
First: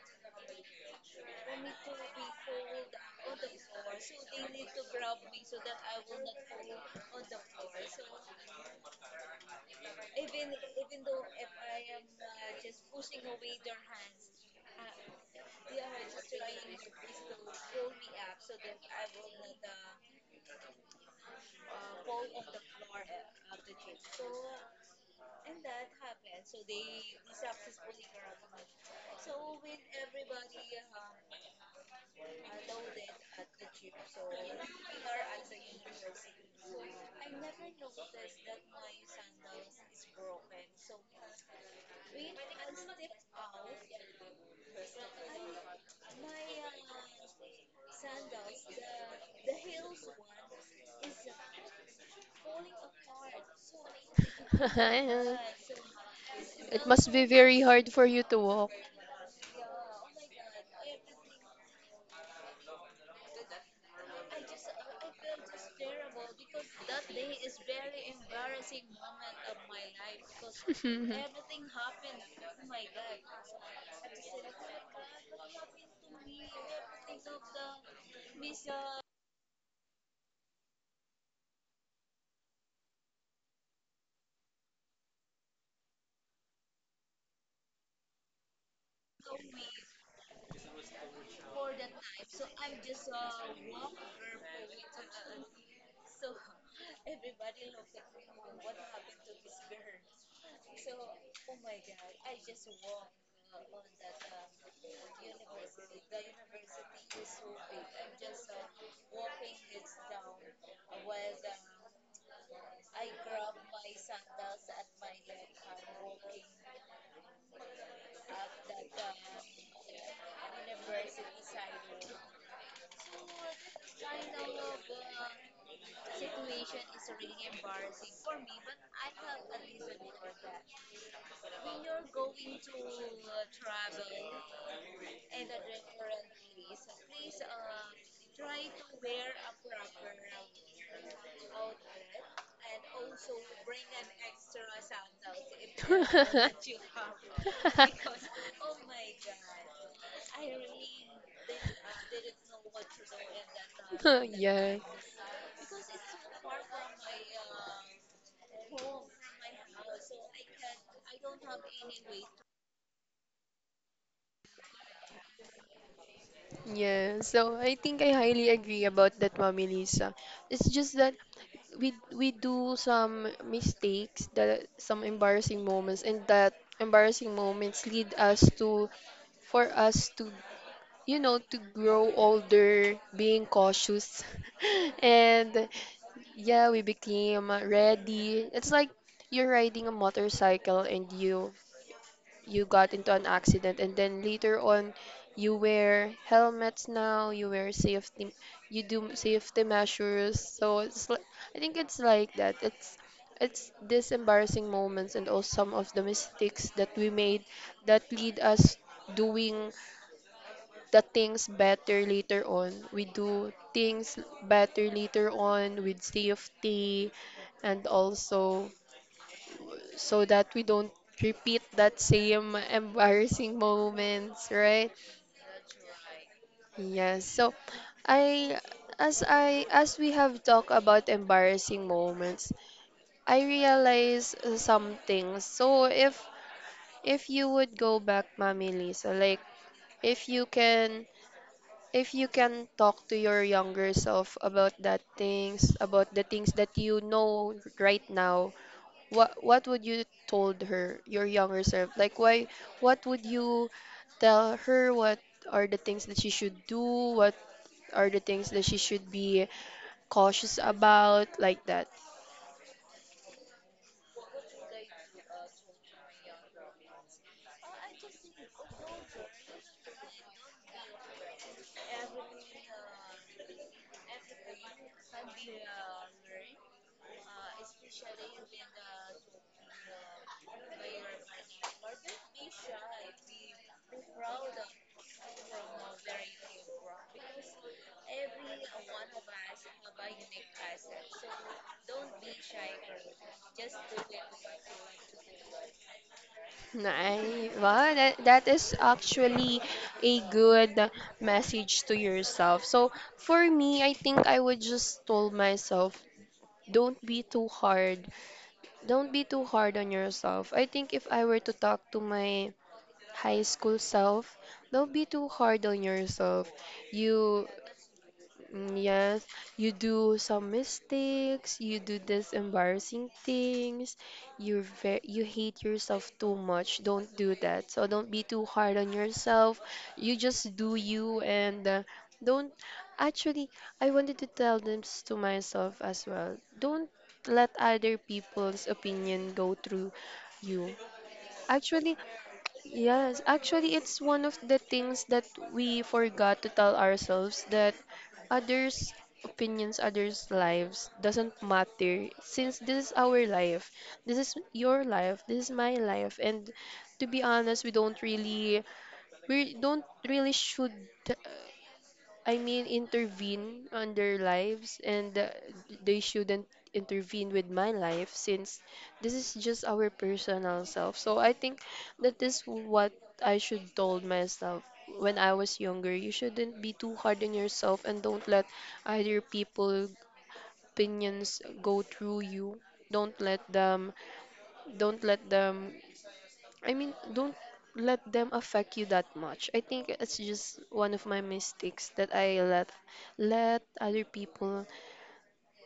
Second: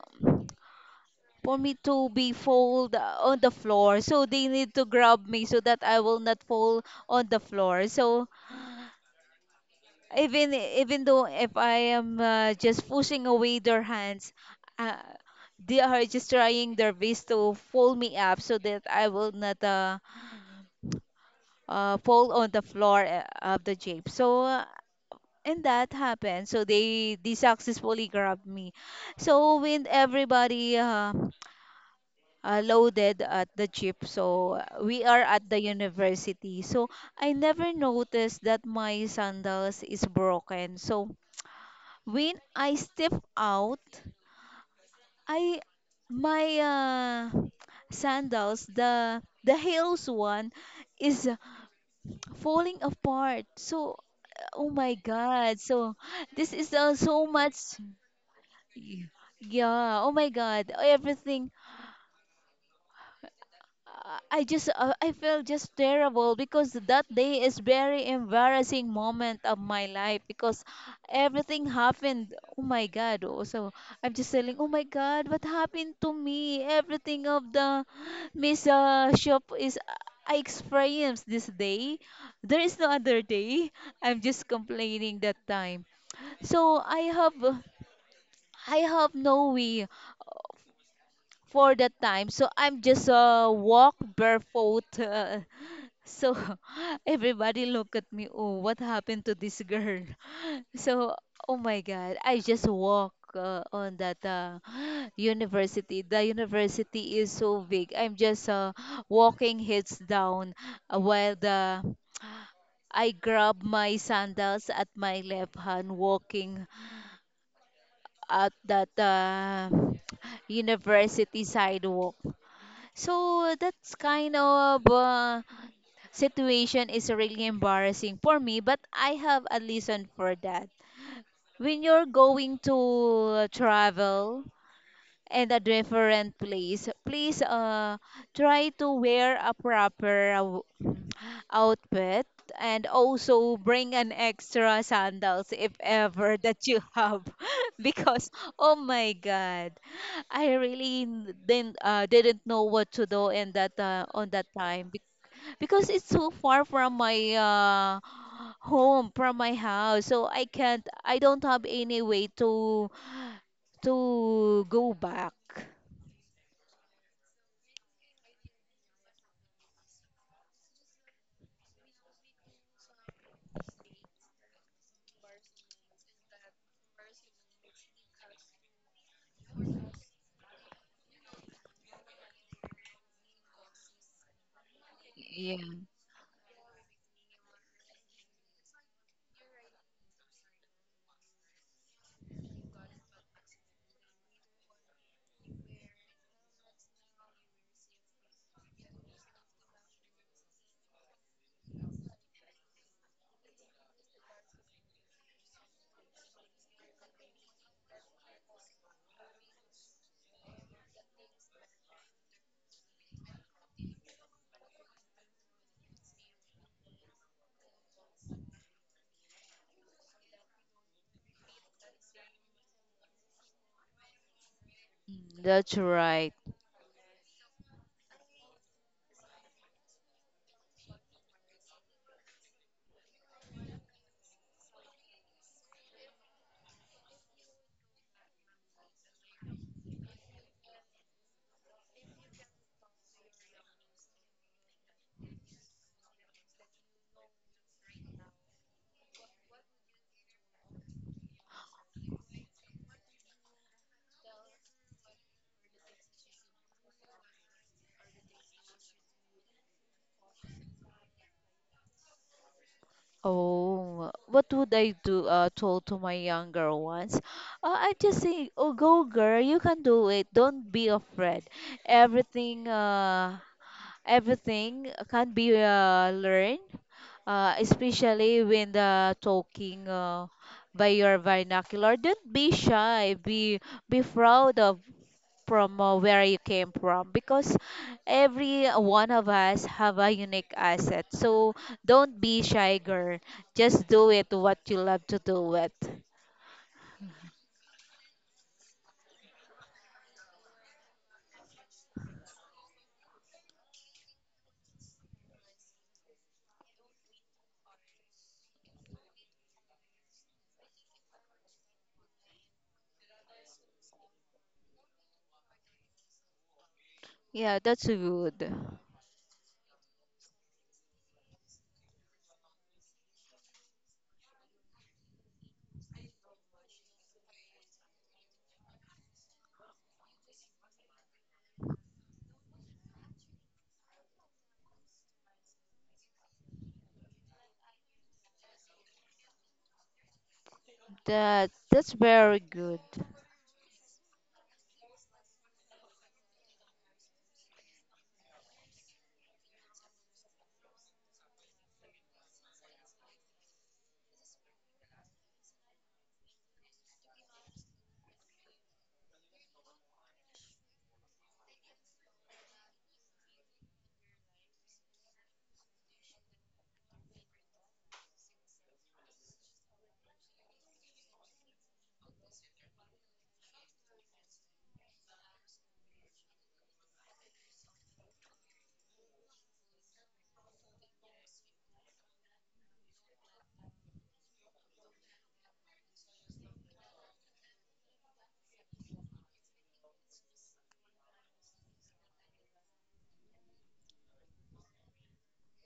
A: for me to be fold on the floor, so they need to grab me so that I will not fall on the floor. So even though if I am just pushing away their hands, uh, they are just trying their best to fold me up so that I will not fall on the floor of the jeep. So and that happened. So they successfully grabbed me. So when everybody loaded at the jeep, so we are at the university. So I never noticed that my sandals is broken. So when I step out, I my sandals, the heels one, is falling apart. So, oh
B: [LAUGHS]
A: my God! So this is
B: It must
A: so
B: be
A: much.
B: very hard for you to walk.
A: y- Yeah. Oh my God! Everything. I just I felt just terrible because that day is very embarrassing moment of my life because
B: [LAUGHS]
A: everything happened. Oh my God! Oh, so I'm just telling. Oh my God! What happened to me? Everything of the Miss Shop is I experienced this day. There is no other day. I'm just complaining that time. So I have no way for that time. So I'm just walk barefoot. [LAUGHS] So [LAUGHS] everybody look at me. Oh, what happened to this girl? [LAUGHS] So oh my God, I just walk on that [GASPS] university. The university is so big. I'm just [GASPS] walking heads down while the I grab my sandals at my left hand, walking at that [SIGHS] [TSK] university sidewalk. So that's kind of situation is really embarrassing for me, but I have a lesson for that. When you're going to travel and a different place, please, try to wear a proper outfit and also bring an extra sandals if ever [LAUGHS] that you
B: [LAUGHS]
A: have. [LAUGHS] Because oh my God, I really didn't know what to do in that on that
B: Yeah,
A: time because it's so far from my home, from my house. So I don't have any way to go back.
B: yeah. So I think I highly agree about that, Mommy Lisa. It's just that we do some mistakes, that some embarrassing moments, and that embarrassing moments lead us to for us to, you know, to grow older, being cautious. [LAUGHS]
A: Yeah.
B: And yeah, we became ready. It's like you're riding a motorcycle and you got into an accident, and then later on you wear helmets now, you wear safety, you do safety measures. So it's like I think it's like that. It's these embarrassing moments and also some of the mistakes that we made that lead us doing the things better later on. We do things better later on with safety, and also so that we don't repeat that same embarrassing moments, right?
A: Mm, that's right.
B: Yes. So I I as we have talked about embarrassing moments, I realize some things. So if you would go back, Mami Lisa, like if you can if you can talk to your younger self about that things, about the things that you know right now, what would you told her, your younger self? Like why what would you tell her, what are the things that she should do? What are the things that she should be cautious about, like that?
A: Oh, what would I do? Told to my younger ones. I just say, "Oh, go, girl. You can do it. Don't be afraid. Everything. Everything can be learned, especially when the talking by your vernacular. Don't be shy. Be proud of from where you came from, because every one of us have a unique asset. So don't be shy, girl. Just do it what you love to do it.
B: Nice. Wow, that, that is actually a good message to yourself. So for me, I think I would just told myself don't be too hard. Don't be too hard on yourself. I think if I were to talk to my high school self, don't be too hard on yourself. You.
A: Yeah, that's good.
B: Mm. Yes, you do some mistakes, you do this embarrassing things, you hate yourself too much. Don't do that. So don't be too hard on yourself. You just do you, and don't, actually, I wanted to tell this to myself as well. Don't let other people's opinion go through you.
A: That that's
B: Actually,
A: very good.
B: yes, actually, it's one of the things that we forgot to tell ourselves, that others' opinions, others' lives doesn't matter since this is our life. This is your life. This is my life. And to be honest, we don't really should. I mean, intervene on their lives, and they shouldn't intervene with my life since this is just our personal self. So I think that is what I should told myself when I was younger. You shouldn't be too hard on yourself, and don't let either people opinions go through you. Don't let them. Don't let them don't let them affect you that much. I think it's just one of my mistakes, that I let other people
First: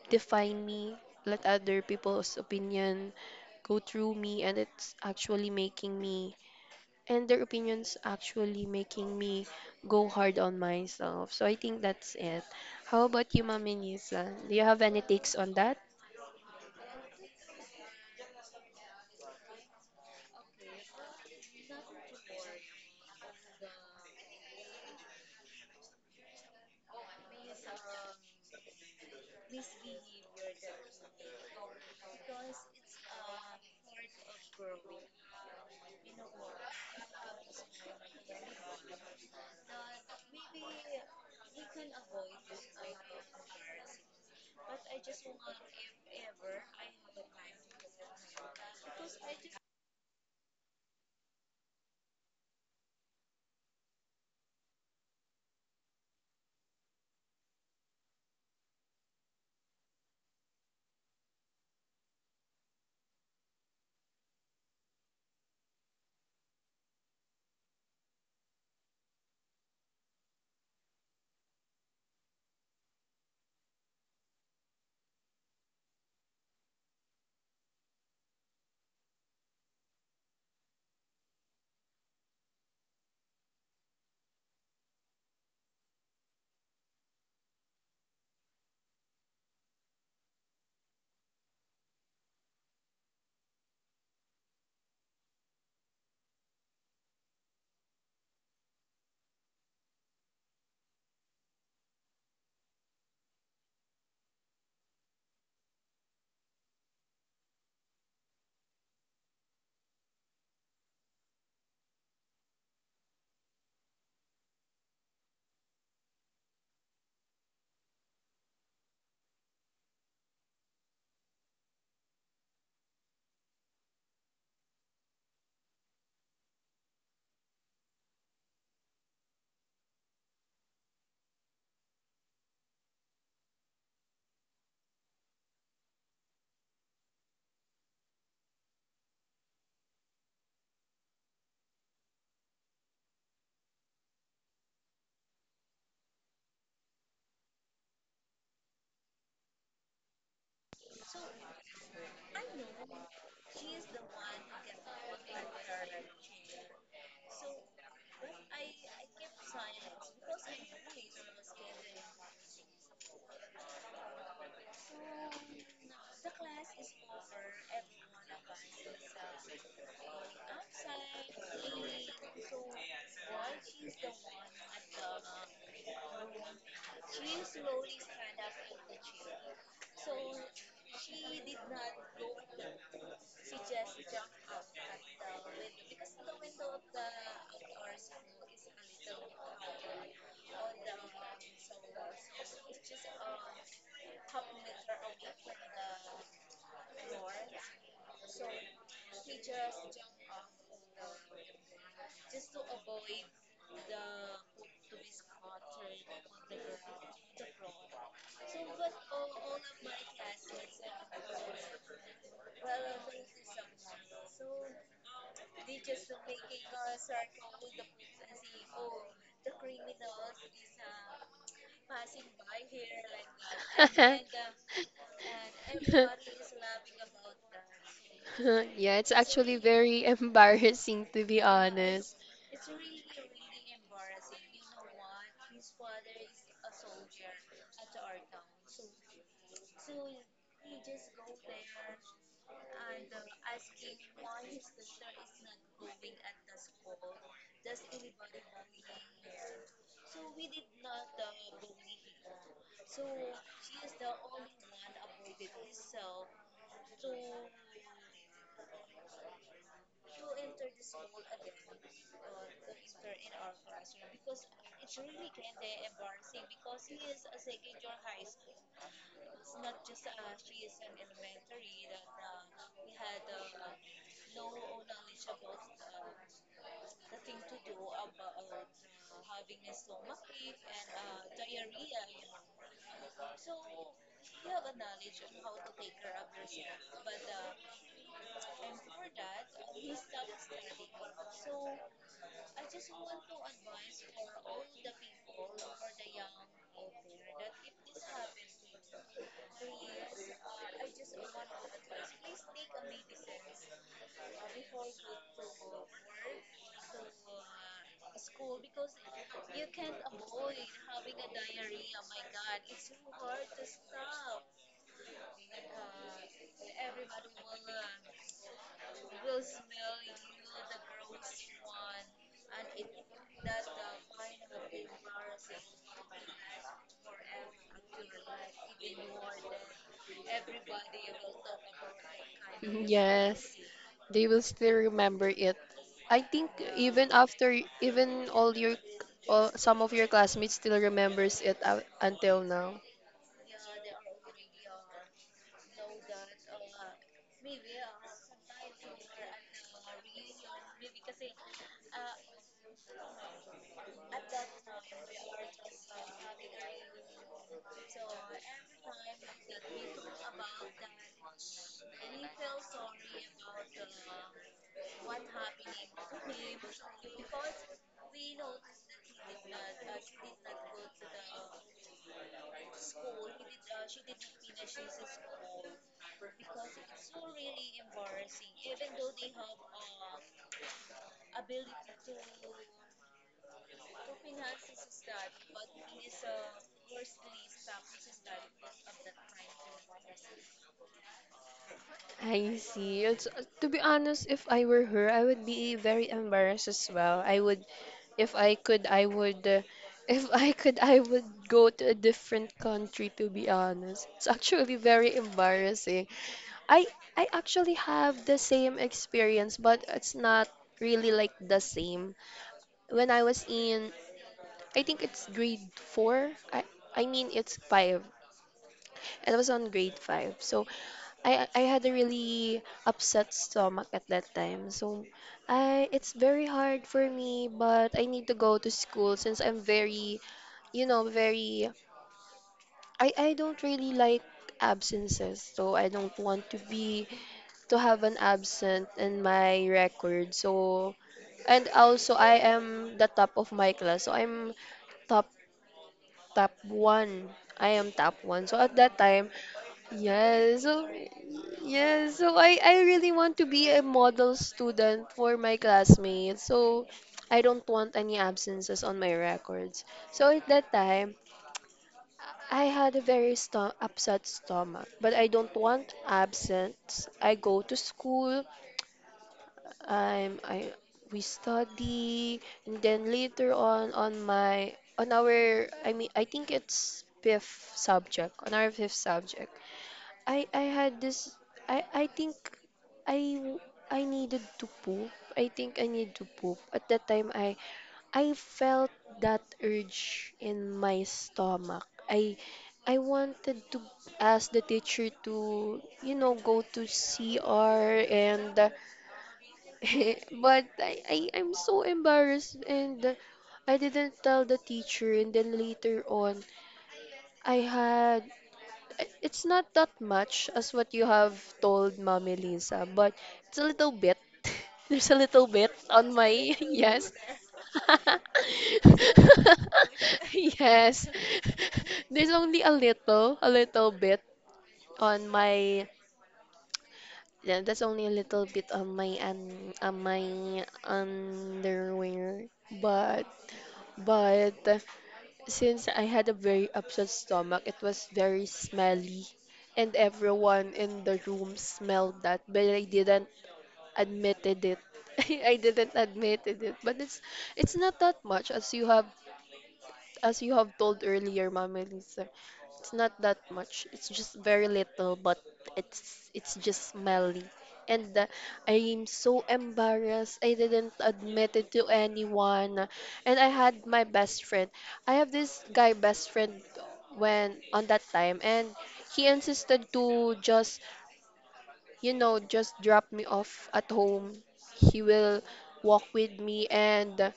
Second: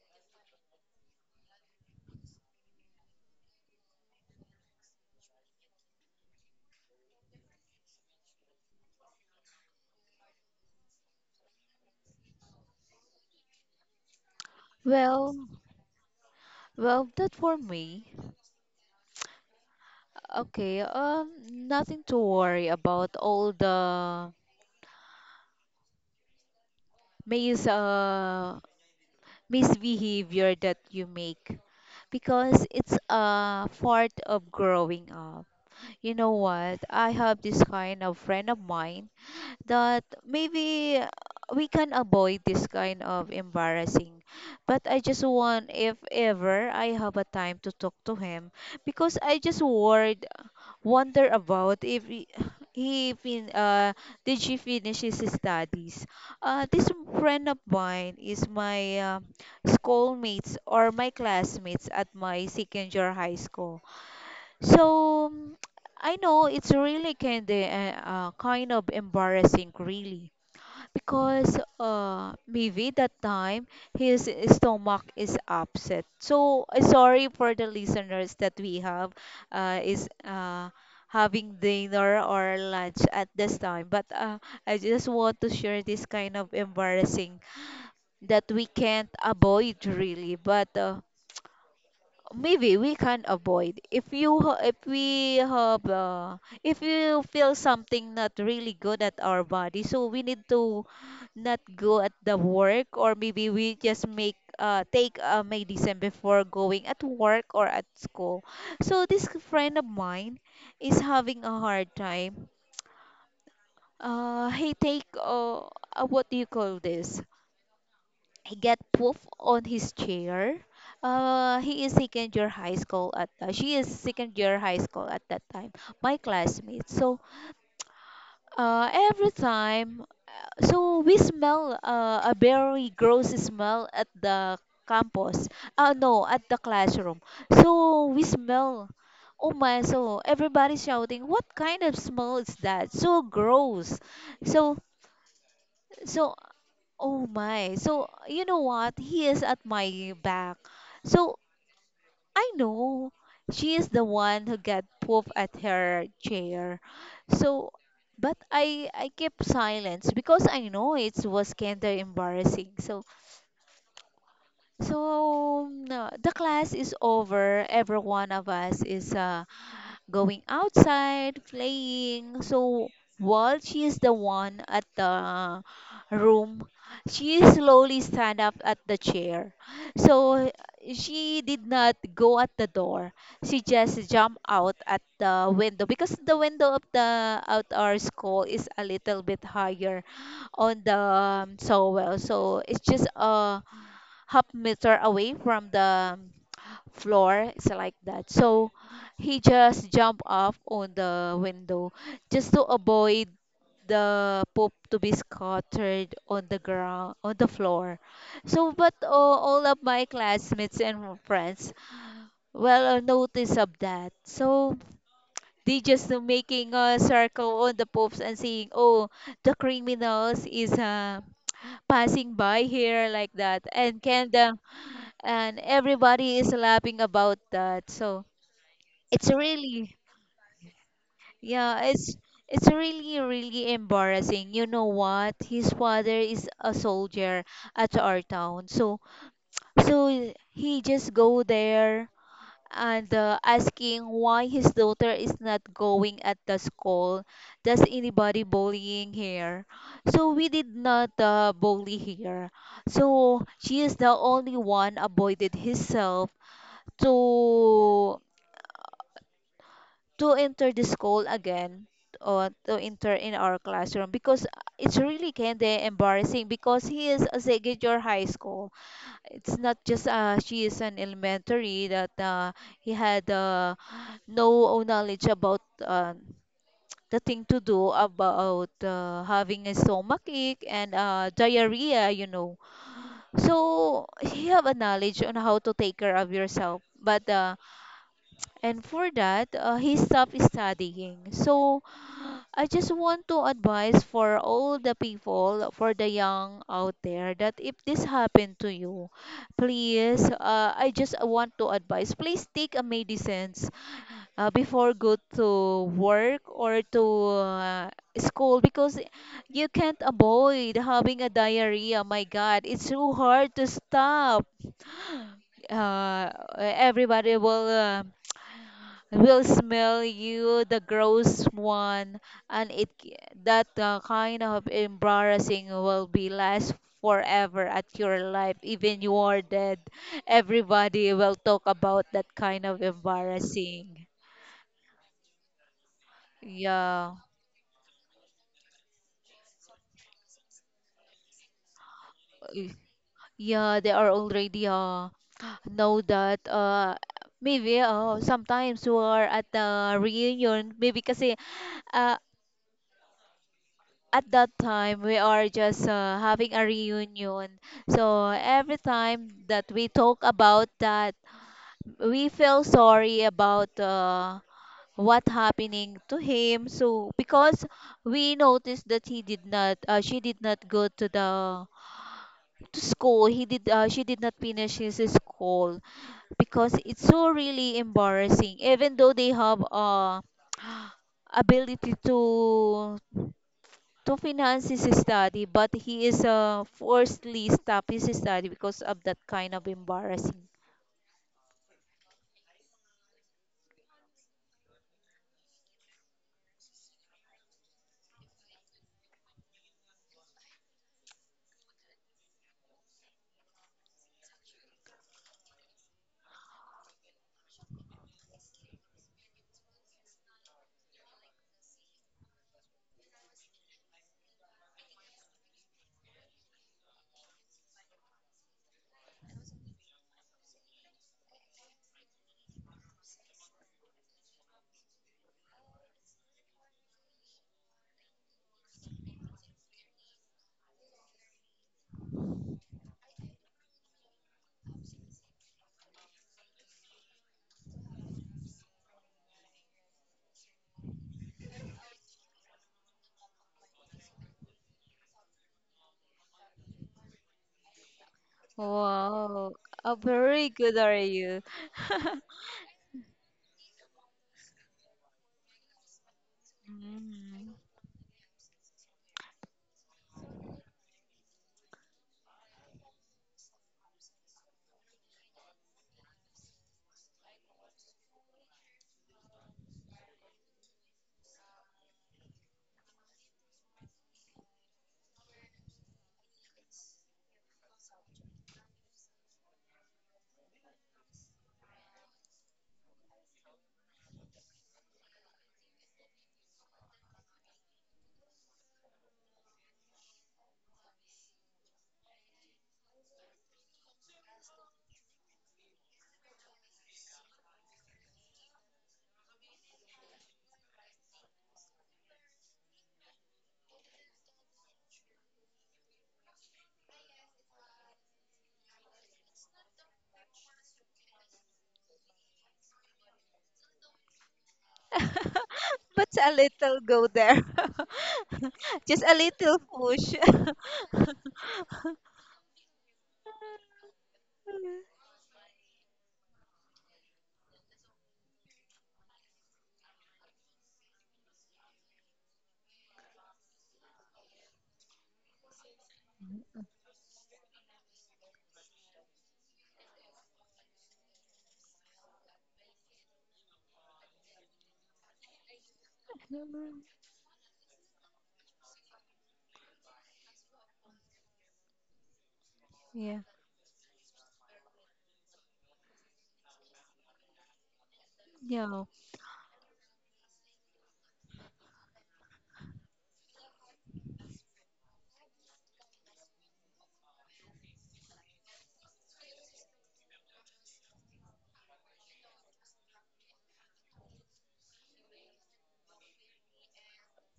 B: define me, let other people's opinion go through me, and it's actually making me, and their opinions actually making me go hard on myself. So I think that's it. How about you, Mami Nisa? Do you have any
A: Well,
B: takes on that?
A: well, that for me. Okay, nothing to worry about. All the mis uh, misbehavior that you make, because it's a part of growing up. You know what? I have this kind of friend of mine that maybe we can avoid this kind of embarrassing, but I just want, if ever I have a time to talk to him, because I just worried wonder about if he did she finish his studies. This friend of mine is my schoolmates or my classmates at my second year high school. So I know it's really kind of embarrassing, really, because maybe that time his stomach is upset. So sorry for the listeners that we have is having dinner or lunch at this time, but I just want to share this kind of embarrassing that we can't avoid, really, but. Maybe we can avoid if you if we have if you feel something not really good at our body, so we need to not go at the work, or maybe we just make take a medicine before going at work or at school. So this friend of mine is having a hard time. He take what do you call this, he get poof on his chair. He is second year high school at She is second year high school at that time. My classmate. So every time, so we smell a very gross smell at the campus. No, at the classroom. So we smell. Oh my! So everybody shouting, "What kind of smell is that? So gross!" So so, oh my. So, you know what? He is at my back. So, I know she is the one who got pooped at her chair. So, but I kept silence because I know it was kind of embarrassing. So, so no, the class is over. Every one of us is going outside, playing. So while she is the one at the room, she slowly stand up at the chair. So she did not go at the door. She just jumped out at the window because the window of the out our school is a little bit higher on the so well. So it's just a half meter away from the floor, it's like that. So he just jumped off on the window just to avoid the poop to be scattered on the ground on the floor. So but all of my classmates and friends well notice of that. So they just making a circle on the poops and saying, "Oh, the criminals is passing by here," like that. And can the and everybody
B: [LAUGHS]
A: is laughing about that. So
B: [LAUGHS] Yeah, it's
A: it's
B: actually
A: really,
B: very [LAUGHS] embarrassing, to be
A: yeah,
B: honest. [LAUGHS]
A: it's really really embarrassing. You know what? His father is a soldier at our town, so so he just go there and asking why his daughter is not going at the school. Does anybody bullying here? So we did not bully here. So she is the only one avoided himself to to enter the school again, or to enter in our classroom, because it's really kind of embarrassing because he is a Segedure High School. It's not just she is an elementary that he had no knowledge about the thing to do about having a stomach ache and diarrhea, you know. So he have a knowledge on how to take care of yourself, but and for that he stopped studying. So I just want to advise for all the people, for the young out there, that if this happened to you, please, I just want to advise, please take a medicines before go to work or to uh, school, because you can't avoid having a diarrhea. My God, it's so hard to stop. Uh, Everybody will. Will smell you the gross one, and it that kind of embarrassing will be last forever at your life, even you are dead, everybody will talk about that kind of
B: Mhm. Yes,
A: embarrassing.
B: they will still remember it. I think
A: Yeah.
B: even after, even all your, all, some of your classmates still remembers it out until
A: Y-
B: now.
A: yeah they are already know that maybe sometimes we are at the reunion maybe kasi, uh, at that time we are just having a reunion. So every time that we talk about that, we feel sorry about what happening to him. So because we noticed that he did not she did not go to the to school, he did she did not finish his school because it's so really embarrassing, even though they have ability to finance his study, but he is forcedly stop his study because of that kind of embarrassing.
B: I see. It's, to be honest, if I were her, I would be very embarrassed as well. I would, if I could, I would. [LAUGHS] If I could, I would go to a different country, to be honest. It's actually very embarrassing. I I actually have the same experience, but it's not really like the same. When I was in, I think it's grade four. I mean, it's five. And I was on grade five. So I had a really upset stomach at that time. So I it's very hard for me, but I need to go to school since I'm very, you know, very I don't really like absences. So I don't want to be to have an absent in my record. So, and also I am the top of my class. So I'm top top 1. I am top 1. So at that time,
A: Wow. Oh, very
B: yes,
A: good
B: so
A: are you?
B: yes,
A: [LAUGHS]
B: so I really want to be a model student for my classmates. So I
A: Mm.
B: don't want any absences on my records. So at that time, I had a very upset stomach, but I don't want absence. I go to school. I'm I We study, and then later on my on our, I mean, I think it's fifth subject on our fifth subject. I I had this I think I w- I needed to poop. I think I need to poop. At that time, I felt that urge in my stomach. I wanted to ask the teacher to, you know, go to CR, and [LAUGHS] but I'm so embarrassed, and I didn't tell the teacher, and then later on I had, I- it's not that much as what you have told Mommy Lisa, but it's a little bit. [LAUGHS] There's a little bit
A: But
B: on my
A: a
B: [LAUGHS]
A: little go
B: yes.
A: there. [LAUGHS]
B: [LAUGHS]
A: Just a little push.
B: Yes. [LAUGHS] There's only a little bit on my, yeah, that's only a little bit on my on my underwear. But but since I had a very upset stomach, it was very smelly, and everyone in the room smelled that, but I didn't admitted it. [LAUGHS] I didn't admitted it,
A: [LAUGHS]
B: but it's not that much as you have told earlier, Mama Lisa, it's not
A: Yeah,
B: that much. It's just very little, but it's just smelly. And
A: yeah.
B: I'm so embarrassed. I didn't admit it to anyone. And I had my best friend. I have this guy best friend when on that time, and he insisted to just, you know, just drop me off at home. He will walk with me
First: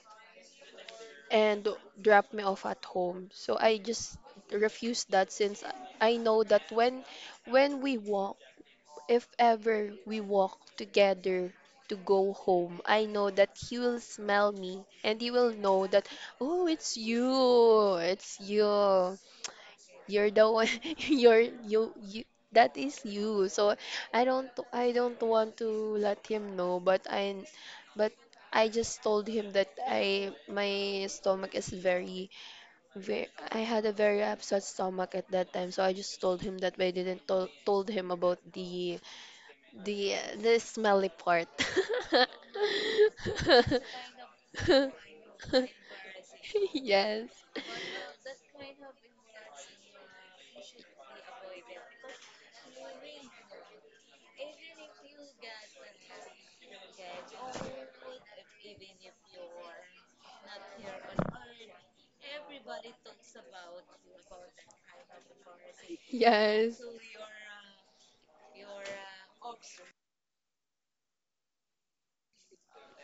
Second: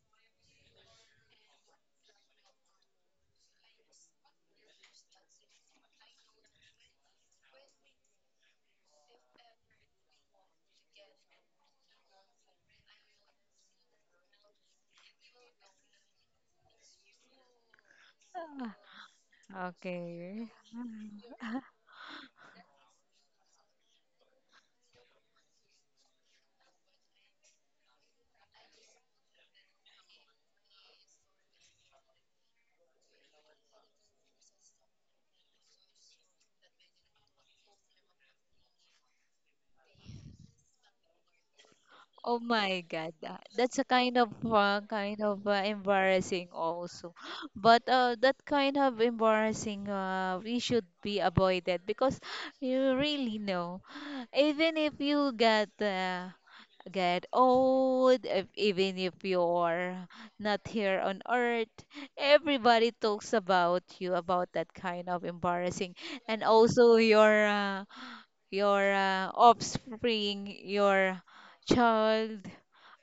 B: and drop me off at home. So I just refused that, since I know that when we walk, if ever we walk together to go home, I know that he will smell me and he will know that, oh, it's you. It's
A: Ah,
B: you. You're the
A: okay.
B: one [LAUGHS] you that is you. So I don't want to let him know, but but I just told him that I my stomach is very I had a very upset stomach at that time, so I just told him that, but I didn't to told him about the smelly part.
A: Oh my God, that's a
B: [LAUGHS]
A: kind of embarrassing also,
B: Yes,
A: [GASPS] but that kind of embarrassing we should be avoided because you really know, [SIGHS] even if you get old, if, even if you're not here on earth, everybody talks about you about that kind of embarrassing, and
B: yes.
A: also your offspring, your child,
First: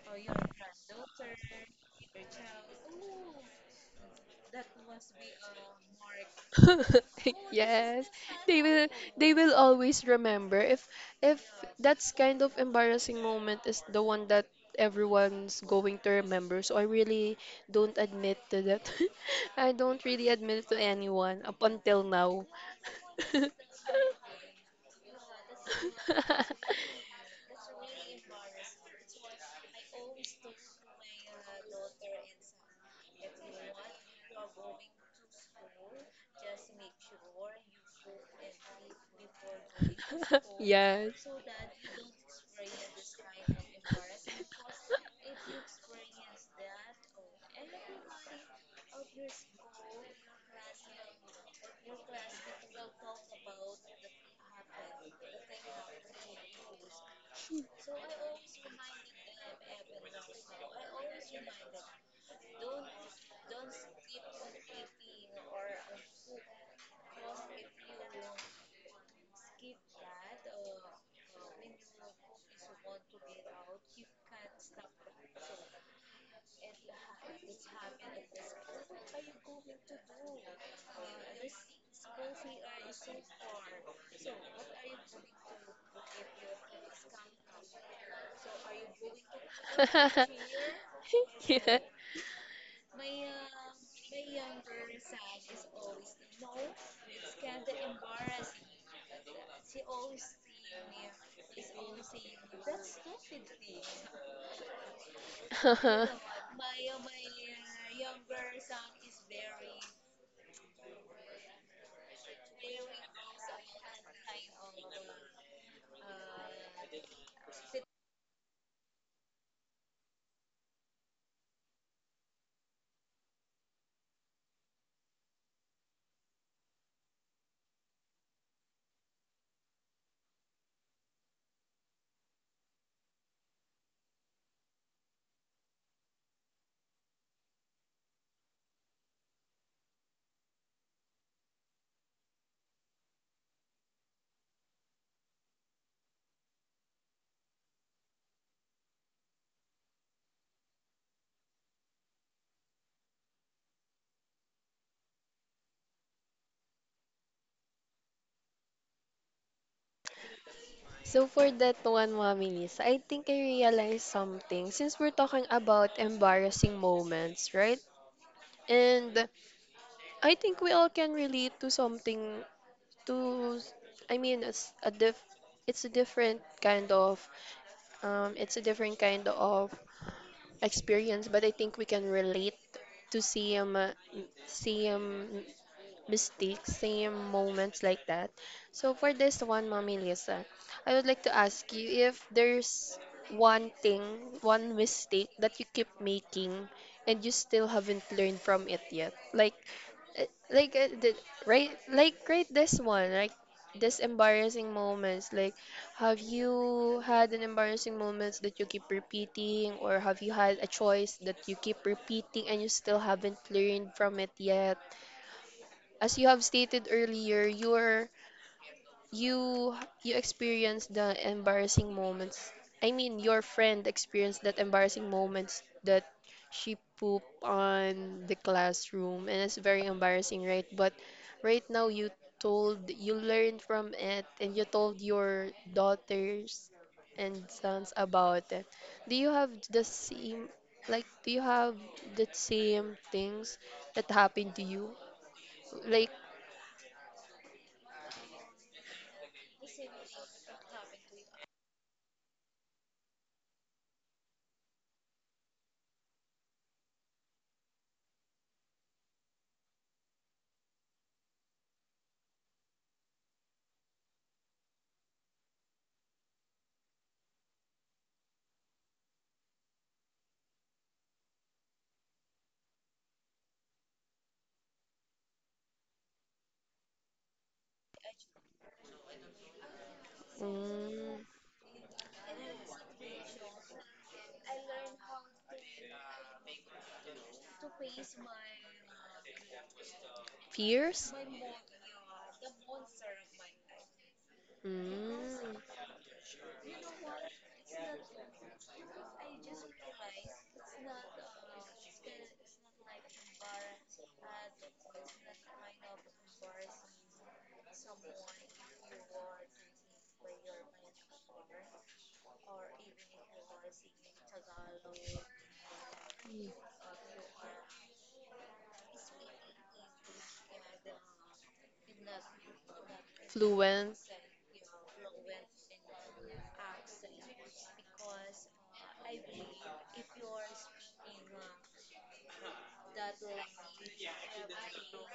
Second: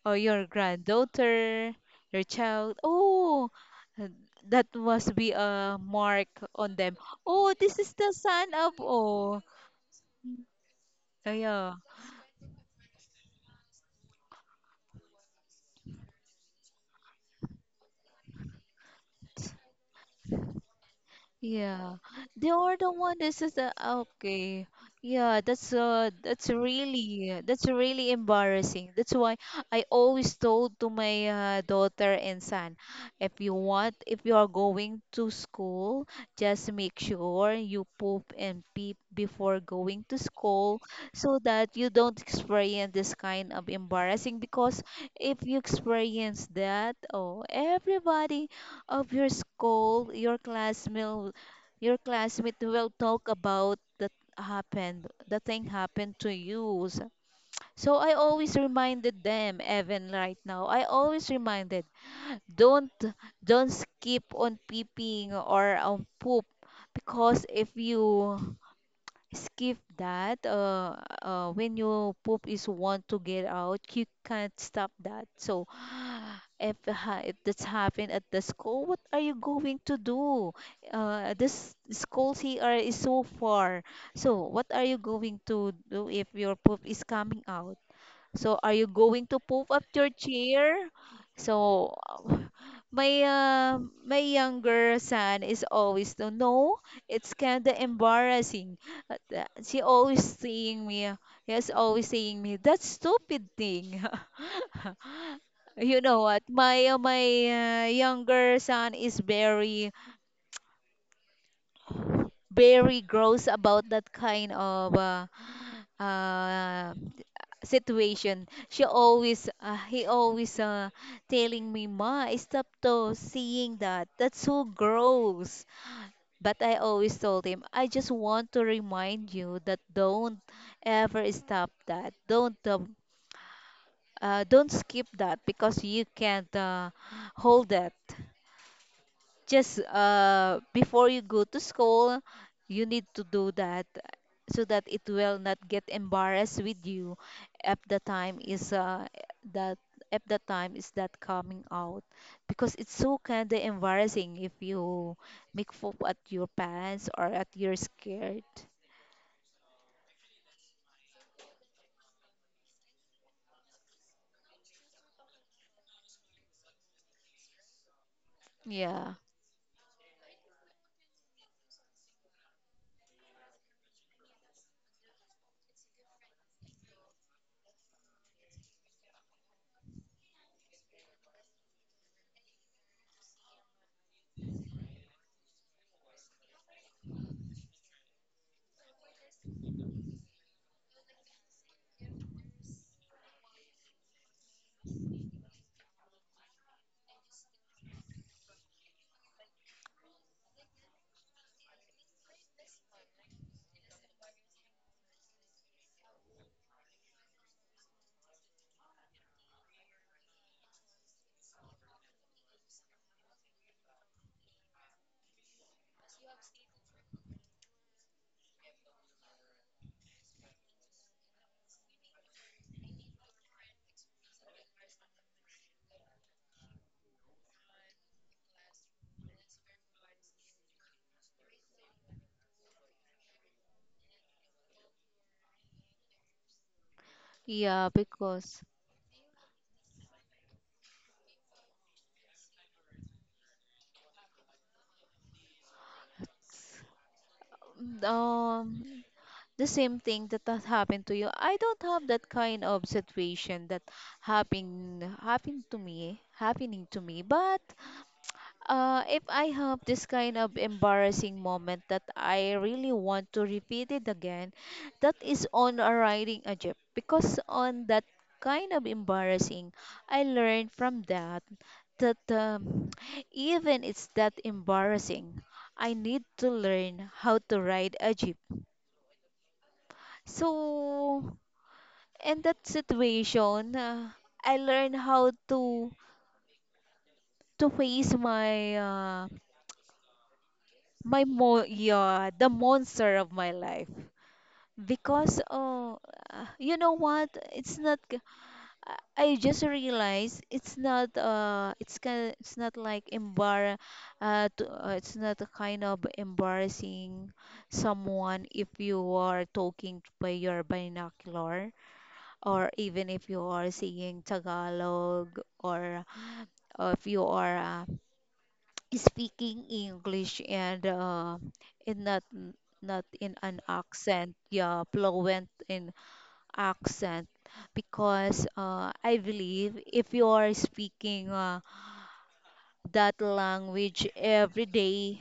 A: or your granddaughter, your child. Oh, uh, that must be a mark on them.
B: [LAUGHS]
A: Oh, this is
B: Yes,
A: the son
B: they
A: of.
B: will they
A: Oh,
B: will always remember,
A: oh
B: if
A: yeah.
B: that's kind of embarrassing moment is the one that everyone's going to remember. So I really don't admit to that. [LAUGHS] I don't really admit to anyone up
A: Yeah,
B: until now.
A: they are the one. This
B: [LAUGHS]
A: is the okay. Yeah, that's really embarrassing. That's why I always told to my daughter and son, if you want, if you are going to school, just make sure you poop and pee before going to school,
B: Yes.
A: so that you don't experience this kind of embarrassing. Because if you experience that, oh, everybody of your school, your classmate will talk about that happened, the thing happened to you. So I always reminded them, even right now, I always reminded, don't don't skip on peeping or on poop, because if you skip that. When you poop is want to get out, you can't stop that. So [SIGHS] if that's happened at the school, what are you going to do? This school here is so far. So what are you going to do if your poop is coming out? So are you going to move up your chair?
B: [LAUGHS] Yeah.
A: So [LAUGHS] my uh, my younger son is always no, no, it's kind of embarrassing. She always saying me, yes, always saying me that stupid thing. [LAUGHS] You know what?
B: [LAUGHS]
A: My younger son is very very gross about that kind of uh, situation. She always uh, he always uh, telling me, ma, stop to seeing that, that's so gross. But I always told him, I just want to remind you that don't ever stop that, don't skip that because you can't hold that. Just before you go to school, you need to do that, so that it will not get embarrassed with you if the time is that if the time is that coming out, because it's so kind of embarrassing if you make fool at your parents or at you're scared.
B: So for that one, Mommy Lisa, I think I realized something since we're talking about embarrassing moments, right?
A: Yeah,
B: And I think we all can relate to something to, I mean, it's a different kind of it's a different kind of experience, but I think we can relate to same same mistakes, same moments like that. So for this one, Mommy Lisa, I would like to ask you if there's one thing, one mistake that you keep making and you still haven't learned from it yet. Like, eh, like uh, the, right this one, like this embarrassing moments. Like, have you had an embarrassing moments that you keep repeating, or have you had a choice that you keep repeating and you still haven't learned from it yet? As you have stated earlier, you you experienced the embarrassing moments. I mean, your friend experienced that embarrassing moments, that she pooped on the classroom, and it's very embarrassing, right? But right now, you told you learned from it, and you told your daughters and
A: yeah.
B: sons about
A: Because
B: it. Do you have the same like? Do you have the same things that happened to you? Like
A: um the same thing that has happened to you, I don't have that kind of situation that happened to me, happening to me. But if I have this kind of embarrassing moment that I really want to repeat it again, that is on a riding a jeep. Because on that kind of embarrassing, I learned from that that [TSK] even it's that embarrassing, I need to learn how to ride a jeep.
B: mm,
A: So in that situation, I learned how to face my
B: fierce?
A: my mo yeah, the monster of my life. Because
B: Mm,
A: you know what it's not g- I just realized it's not it's kind it's not like embar to, it's not a kind of embarrassing someone if you are talking by your binocular, or even if you are seeing Tagalog, or if you are speaking English and in not, not in an
B: fluent?
A: accent, yeah, fluent in accent. Because I believe if you are speaking that language every day,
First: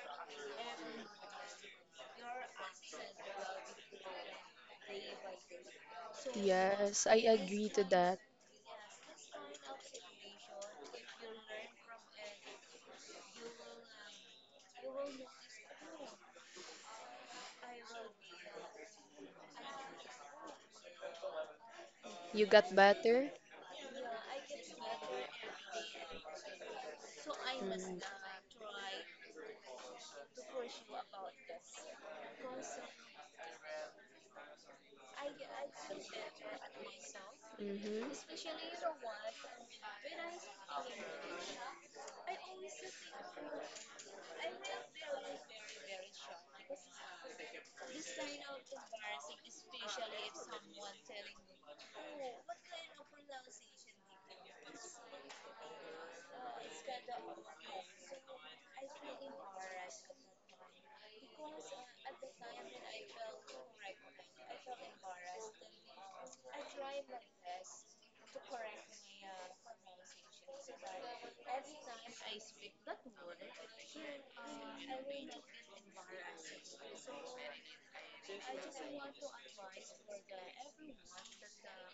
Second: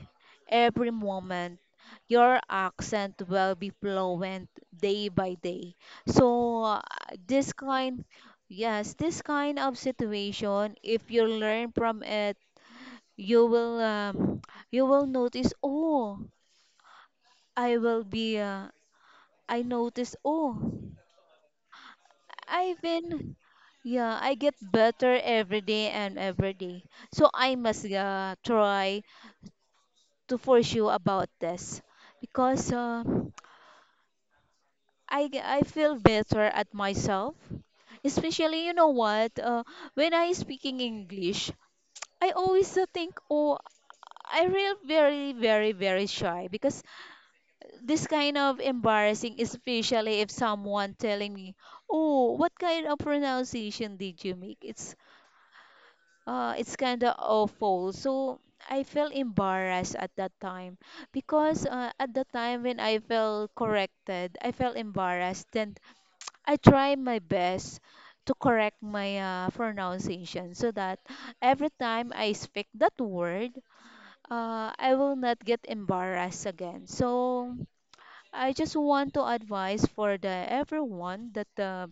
A: every moment, your accent will be fluent day by day. So
B: Yes, I
A: this
B: agree to
A: kind
B: that.
A: Yes, this kind of situation, if you learn from it, you will um, you will notice, oh, I will be I notice oh
B: You got
A: I've
B: better?
A: been yeah, I get better every day and every day. So I must
B: Mm,
A: try to pursue about this, because I feel better at myself.
B: mhm.
A: Especially, you know what, when I speaking English, I always think, oh, I really very very very shy, because this kind of embarrassing, especially if someone telling me, "Oh, what kind of pronunciation did you make?" It's kind of awful. So I felt embarrassed at that time, because at the time when I felt corrected, I felt embarrassed. Then I try my best to correct my pronunciation, so that every time I speak that word, I will not get embarrassed again. So I just want to advise for the everyone that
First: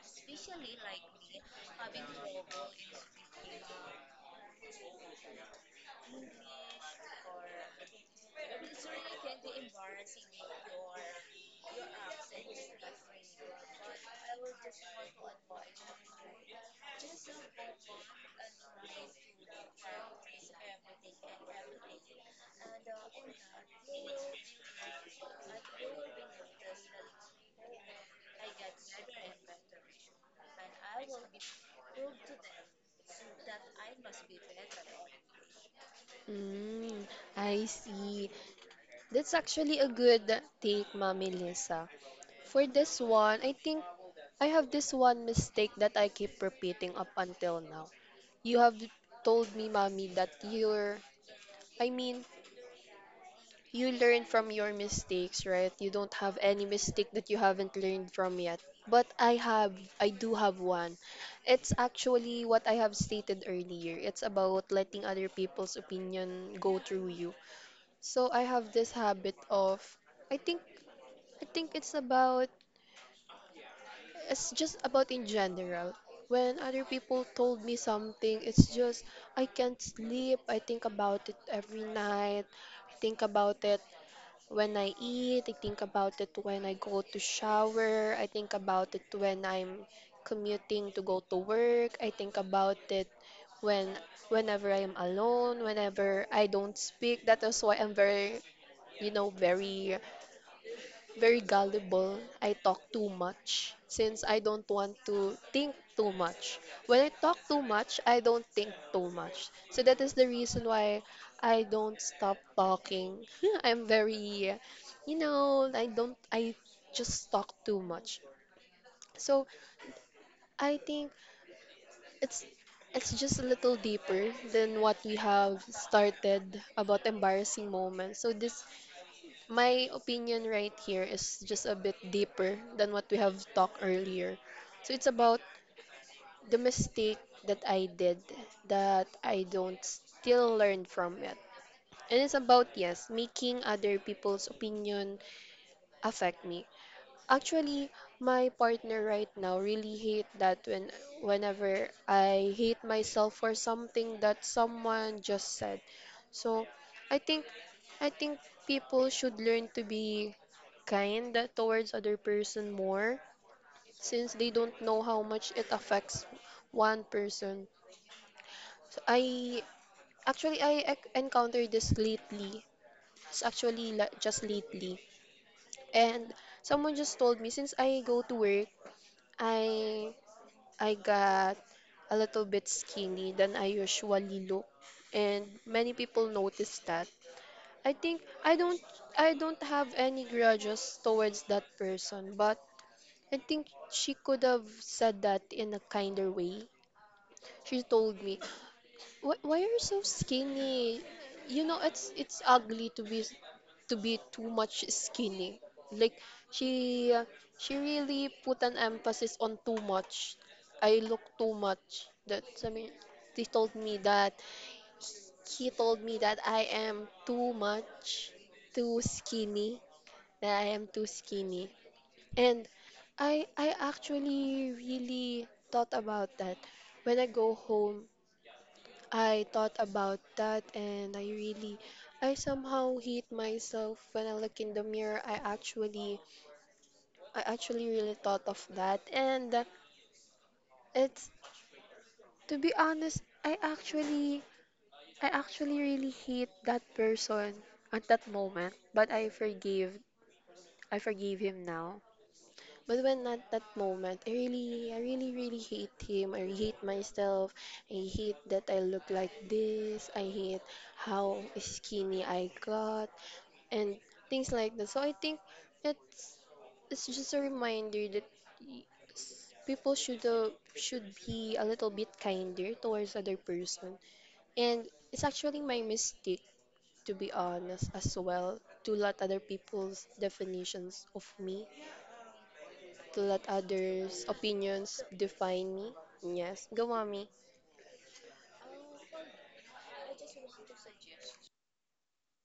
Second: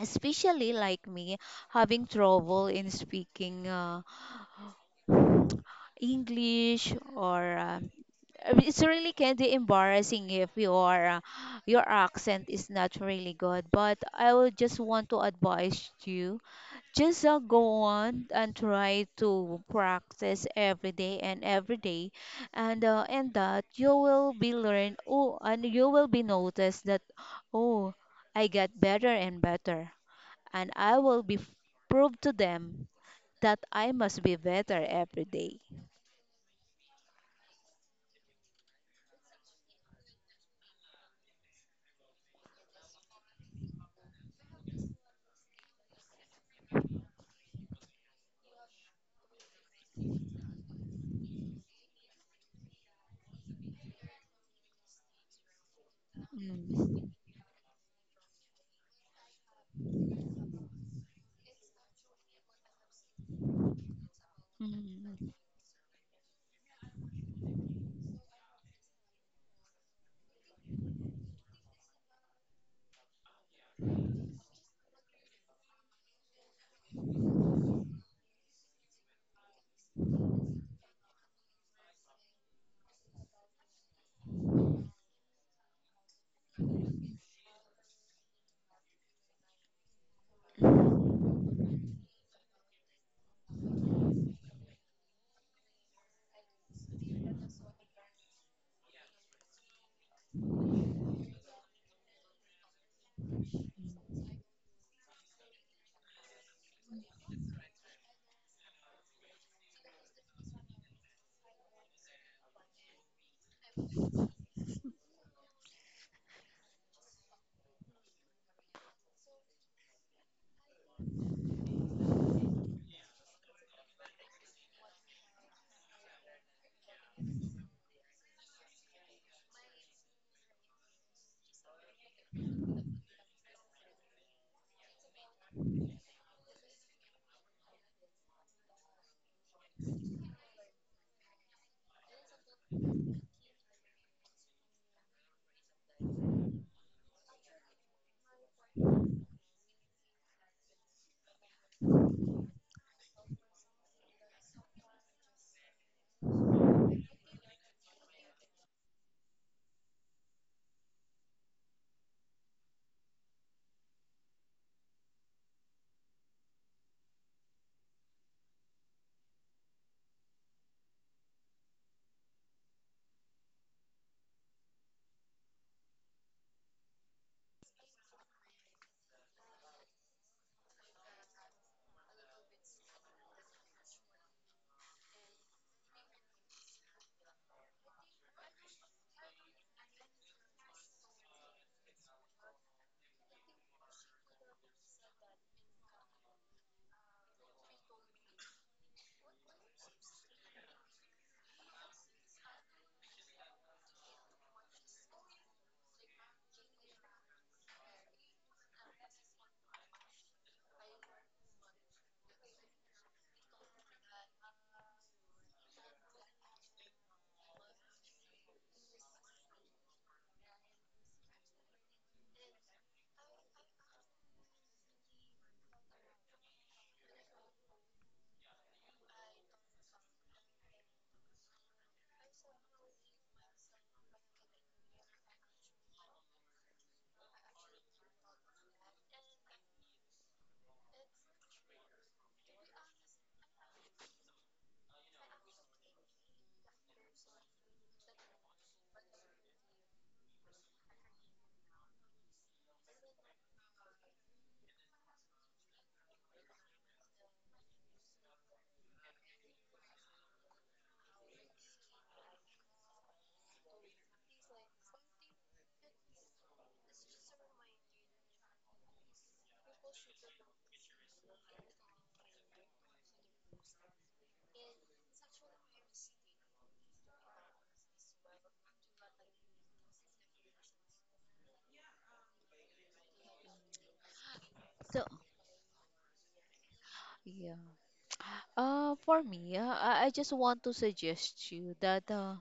A: especially like me, having trouble in speaking English, or it's really can be embarrassing if your your accent is not really good. But I will just want to advise you, just go on and try to practice every day and every day, and that you will be learn, oh, and you will be noticed that, oh, I get better and better, and I will be f- prove to them that I must be better every day.
B: Mm, I see. That's actually a good take, Mommy Lisa. For this one, I think I have this one mistake that I keep repeating up until now. You have told me, mommy, that you're, I mean, you learn from your mistakes, right? You don't have any mistake
A: Mm.
B: that you haven't learned from yet. But I have, I do have one. It's actually what I have stated earlier. It's about letting other
A: Mm.
B: people's opinion go through you. So I have this habit of, I think, I think it's about it's just about in general. When other people told me something, it's just I can't sleep. I think about it every night. I think about it when I eat. I think about it when I go to shower. I think about it when I'm commuting to go to work. I think about it when whenever I am alone, whenever I don't speak. That is why I'm very, very very gullible. I talk too much since I don't want to think too much. When I talk too much, I don't think too much. So that is the reason why I don't stop talking. [LAUGHS] I'm very, I don't, I just talk too much. So I think it's it's just a little deeper than what we have started about embarrassing moments. So this my opinion right here is just a bit deeper than what we have talked earlier. So it's about the mistake that I did that I don't still learn from it. And it's about, yes, making other people's opinion affect me. Actually, my partner right now really hate that when whenever I hate myself for something that someone just said. So, I think I think people should learn to be kind towards other person more since they don't know how much it affects one person. So I actually encountered this lately. It's actually just lately. And someone just told me since I go to work, I I got a little bit skinny than I usually look, and many people noticed that. I think I don't have any grudges towards that person, but I think she could have said that in a kinder way. She told me, why are you so skinny? You know, it's ugly to be too much skinny. Like she uh, she really put an emphasis on too much. I look too much. That's I mean, they told me that he told me that I am too much, too skinny. That I am too skinny. And I actually really thought about that. When I go home, I thought about that and I really I somehow hate myself when I look in the mirror. I actually really thought of that and it's to be honest, I actually really hate that person at that moment, but I forgave him now. But when at that moment, I really really hate him. I hate myself. I hate that I look like this. I hate how skinny I got. And things like that. So I think it's it's just a reminder that y- people should be a little bit kinder towards other person. And it's actually my mistake to be honest as well to let other people's definitions of me, to let others' opinions
A: So
B: define me. Yes, go mommy.
A: yeah. For me, I just want to suggest you that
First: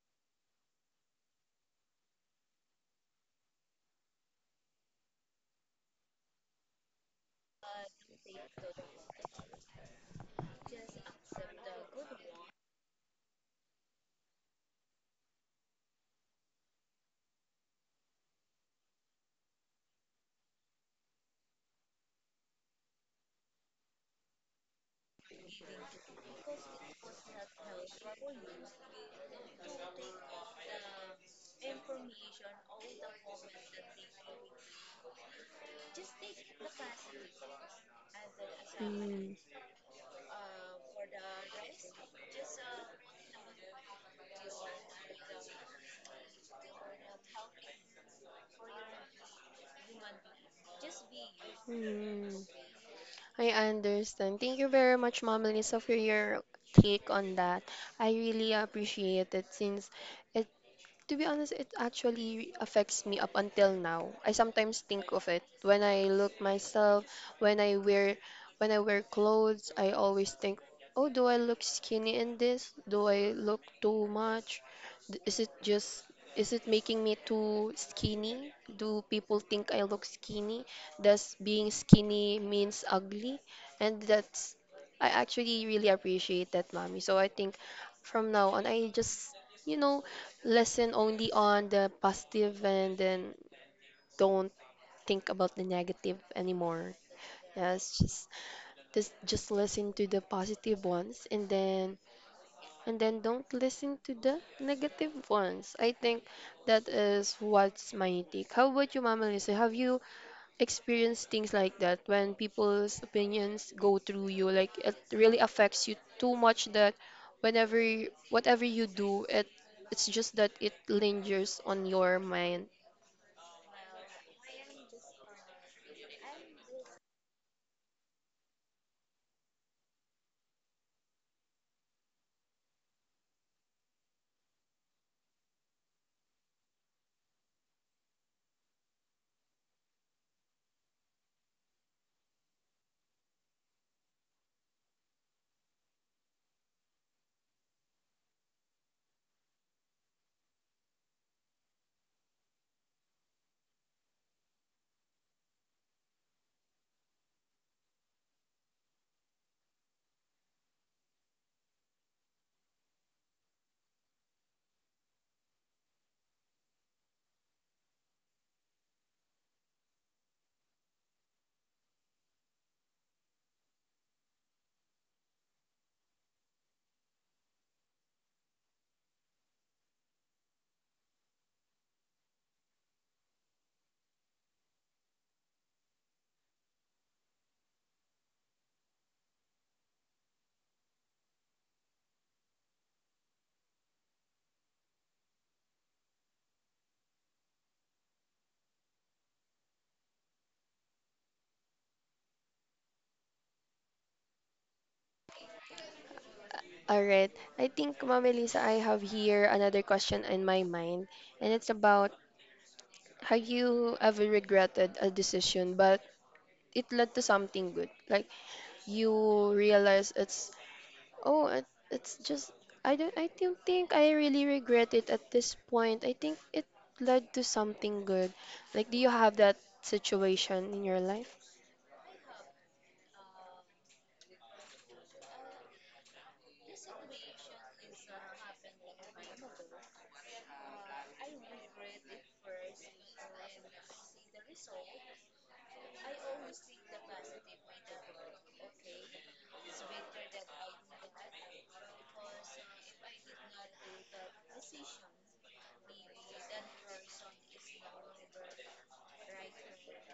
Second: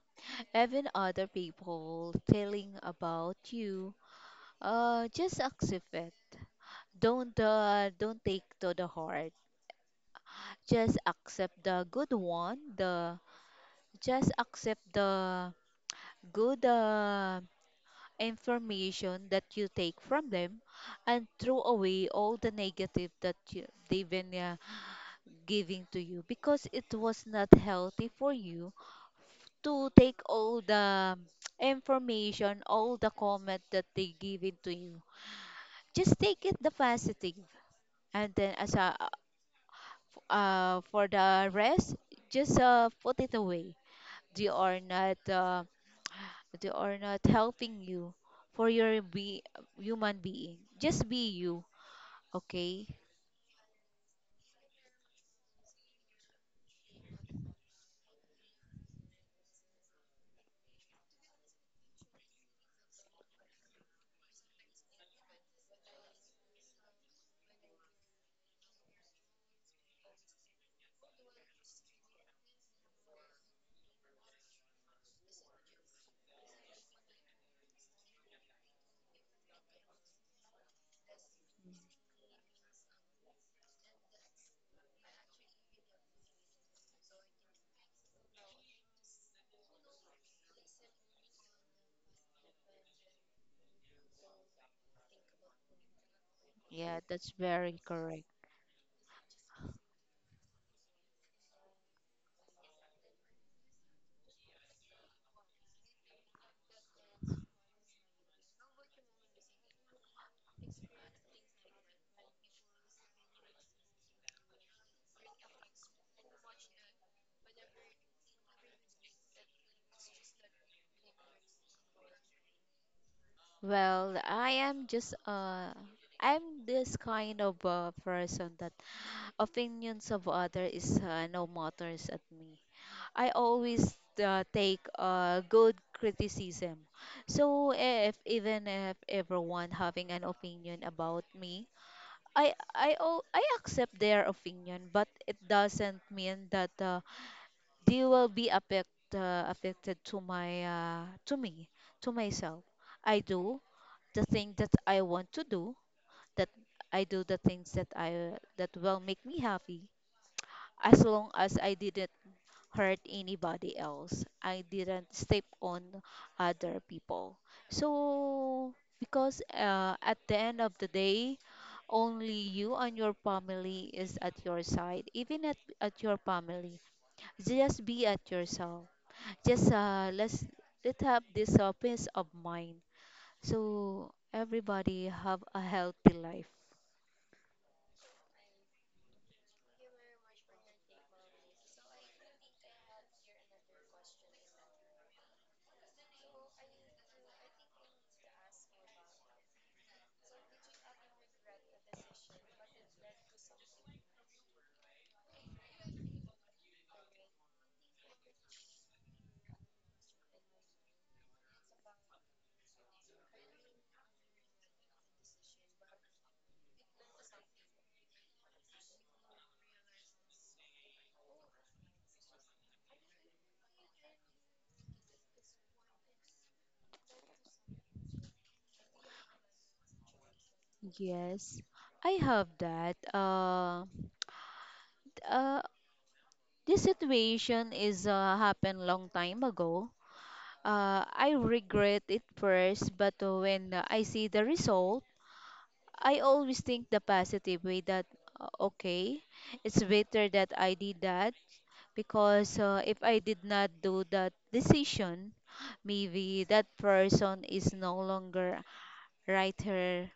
A: even other people telling about you, just accept it. Don't take to the heart. Just accept the good one. The Just accept the good information that you take from them, and throw away all the negative that you, they've been giving to you, because it was not healthy for you to take all the [TSK] information, all the comment that they give it to you. Just take it the positive and then as a
B: Mm.
A: For the rest, just put it away. They are not uh, they are not helping you for your be human being. Just be you,
B: Mm.
A: okay?
B: I understand. Thank you very much, Mom Lisa, for your take on that. I really appreciate it since it to be honest, it actually affects me up until now. I sometimes think of it when I look myself, when I wear when I wear clothes, I always think, "Oh, do I look skinny in this? Do I look too much? Is it just is it making me too skinny? Do people think I look skinny? Does being skinny means ugly?" And that's I actually really appreciate that, mommy. So I think from now on, I just you know, listen only on the positive and then don't think about the negative anymore.
A: Yeah, that's very
B: Yes,
A: correct.
B: just listen to the positive ones and then don't listen to the negative ones. I think that is what's my take. How about you, Mama Lisa? Have you experience things like that when people's opinions go through you like it really affects you too much that whenever whatever you do it's just that it lingers on your mind.
A: Well, I am just I'm this kind of person that opinions of other is no matters at me. I always take good criticism. So if, even if everyone having an opinion about me, I accept their opinion, but it doesn't mean that they will be affect, affected to my to me, to myself. I do the thing that I want to do. That I do the things that I that will make me happy. As long as I didn't hurt anybody else. I didn't step on other people. So, because at the end of the day, only you and your family is at your side. Even at your family, just be at yourself. Just let's Let have this peace of mind. So everybody have a healthy life.
B: All right. I think, Mama Lisa, I have here another question in my mind, and it's about have you ever regretted a decision, but it led to something good? Like you realize it's oh, it's just I don't think I really regret it at this point. I think it led to something good. Like, do you have that situation in your life?
A: Yes, I have that. Uh, This situation is happened long time ago. I regret it first, but when I see the result, I always think the positive way that okay, it's better that I did that, because if I did not do that decision, maybe that person is no longer right here,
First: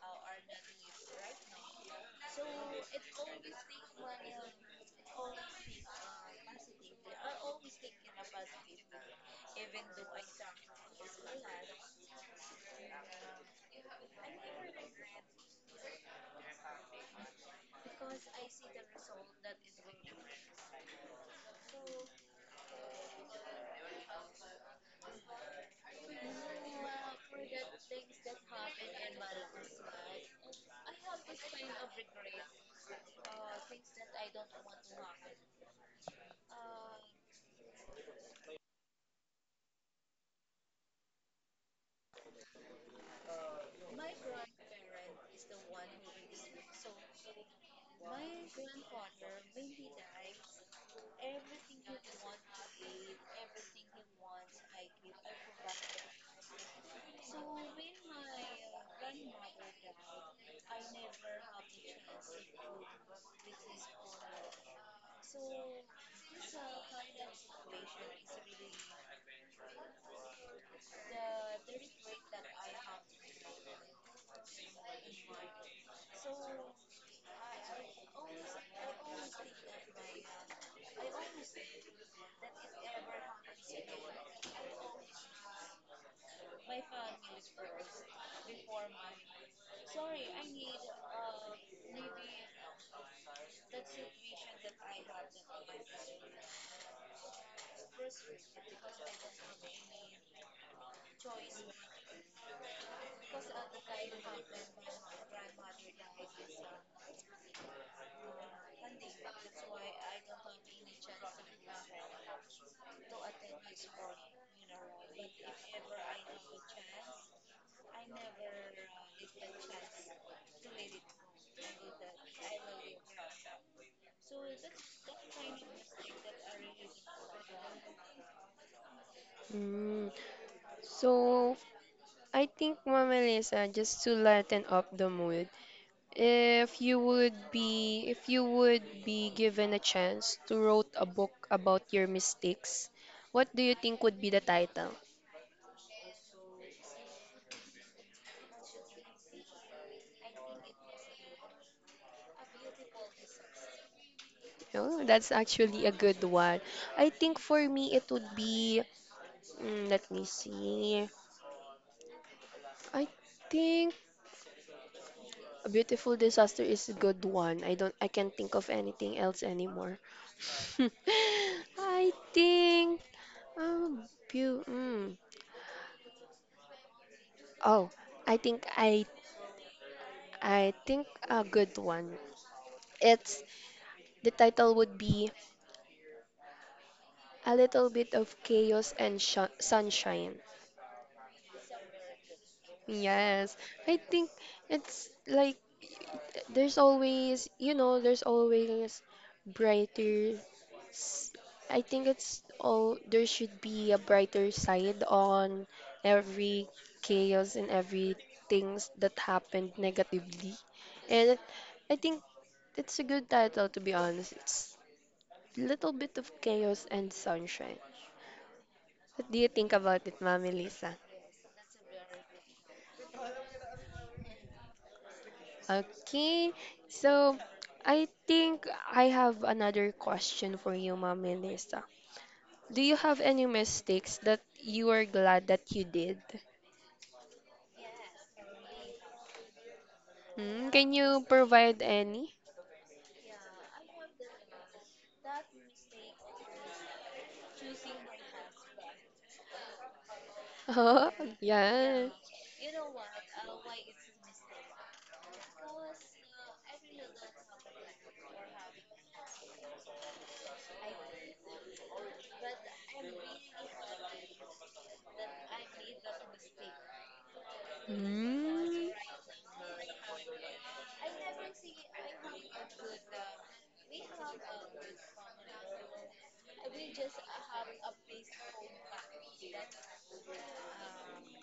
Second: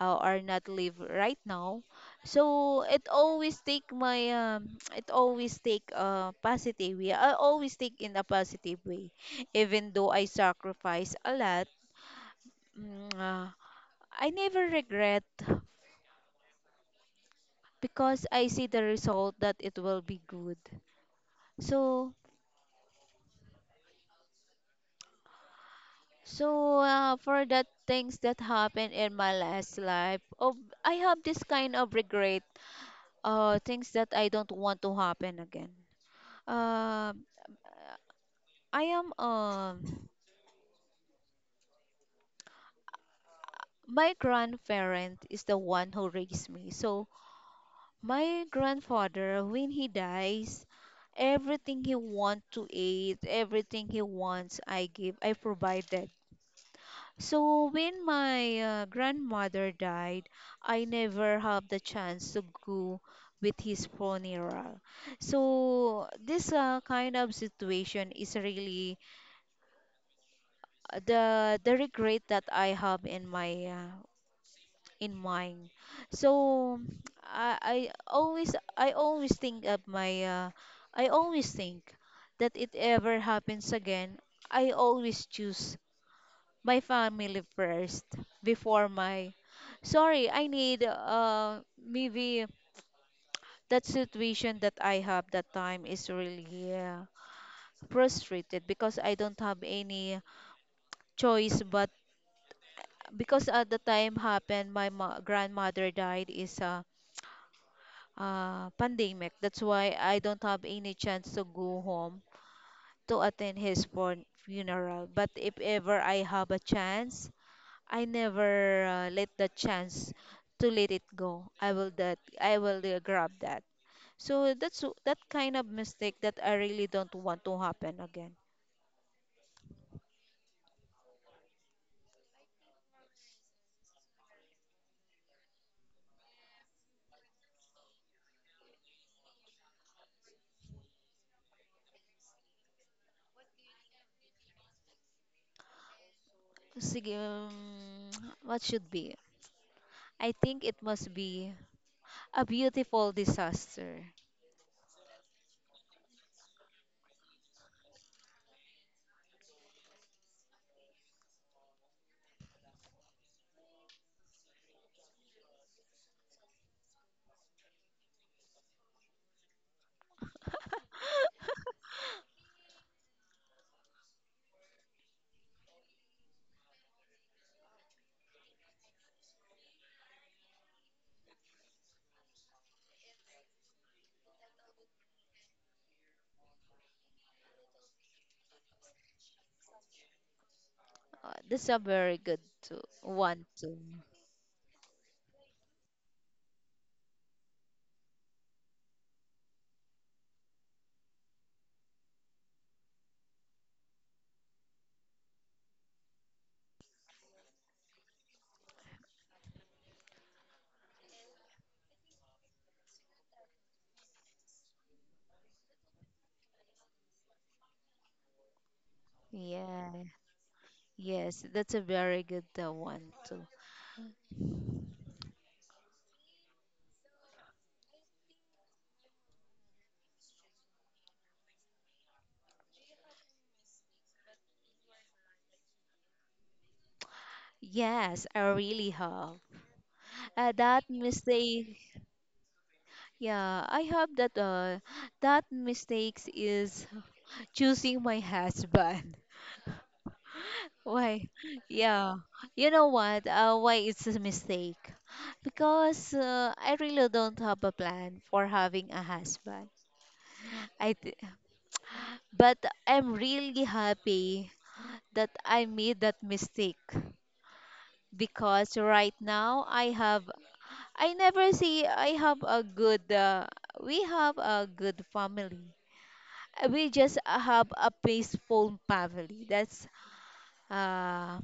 A: or not live right now. So it always take my [TSK] it always take a positive way. I always take in a positive way, even though I sacrifice a lot. mm, uh, I never regret, because I see the result that it will be good. So, so for that things that happened in my last life, oh, I have this kind of regret, things that I don't want to happen again. Um, I am My grandparent is the one who raised me. So my grandfather, when he dies, everything he want to eat, everything he wants, I provided. So when my grandmother died, I never have the chance to go with his funeral. So this kind of situation is really the regret that I have in my in mind. So, I always, I always think of my I always think that it ever happens again, I always choose my family first before my sorry, I need maybe that situation that I have that time is really frustrated, because I don't have any choice but because at the time happened my grandmother died is pandemic. That's why I don't have any chance to go home to attend his funeral. But if ever I have a chance, I never let the chance to let it go. I will grab that. So that's that kind of mistake that I really don't want to happen again.
B: Mm. So I think, Mama Lisa, just to lighten up the mood, if you would be given a chance to write a book about your mistakes, what do you think would be the title?
A: Sige, [TSK] what should be? I think it must be a beautiful disaster.
B: Oh, that's actually a good one. I think for me it would be mm, let me see. I think a beautiful disaster is a good one. I can't think of anything else anymore. [LAUGHS] I think um beau- mm. Oh, I think I I think a good one. It's the title would be a little bit of chaos and sunshine.
A: That's a very good one
B: Yes.
A: too.
B: I think it's like there's always, there's always brighter s- I think it's all there should be a brighter side on every chaos and every things that happened negatively. And I think it's a good title to be honest. It's little bit of chaos and sunshine. What do you think
A: Yeah.
B: about it, Mami Lisa?
A: Yes, that's a very good one too.
B: Okay. So I think I have another question for you, Mami Lisa. Do you have any mistakes that you are glad that you did?
A: Yes, I really have.
B: Hmm,
A: That
B: can you
A: mistake,
B: provide any? [LAUGHS]
A: yeah, I have that. That mistakes is choosing my husband. [LAUGHS]
B: Oh,
A: Why?
B: yeah.
A: Yeah, you know what? Why it's a mistake? Because I really don't have a plan for having a husband. I th- but I'm really happy that I made that mistake, because
B: Hmm,
A: right now I have, I never see, I have a good we have a good family. We just have a peaceful family. That's uh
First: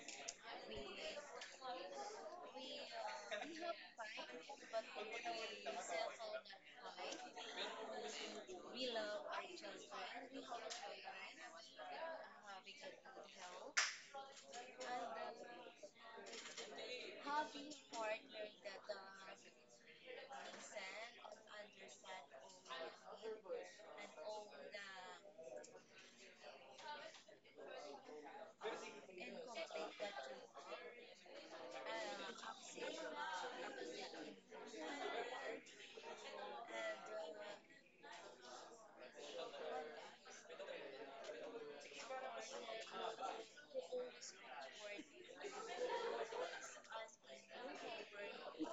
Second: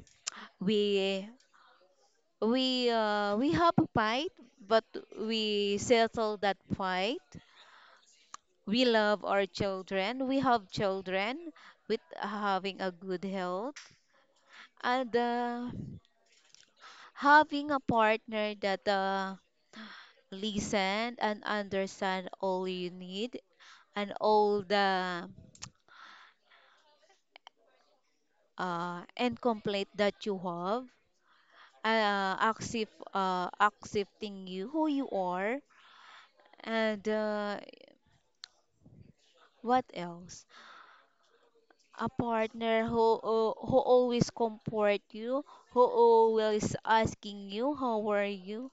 A: we we have a fight, but we settle that fight. We love our children. We have children with having a good health, and having a partner that listen and understand all you need, and all the incomplete that you have, accepting you who you are, and what else? A partner who always comfort you, who always asking you how are you.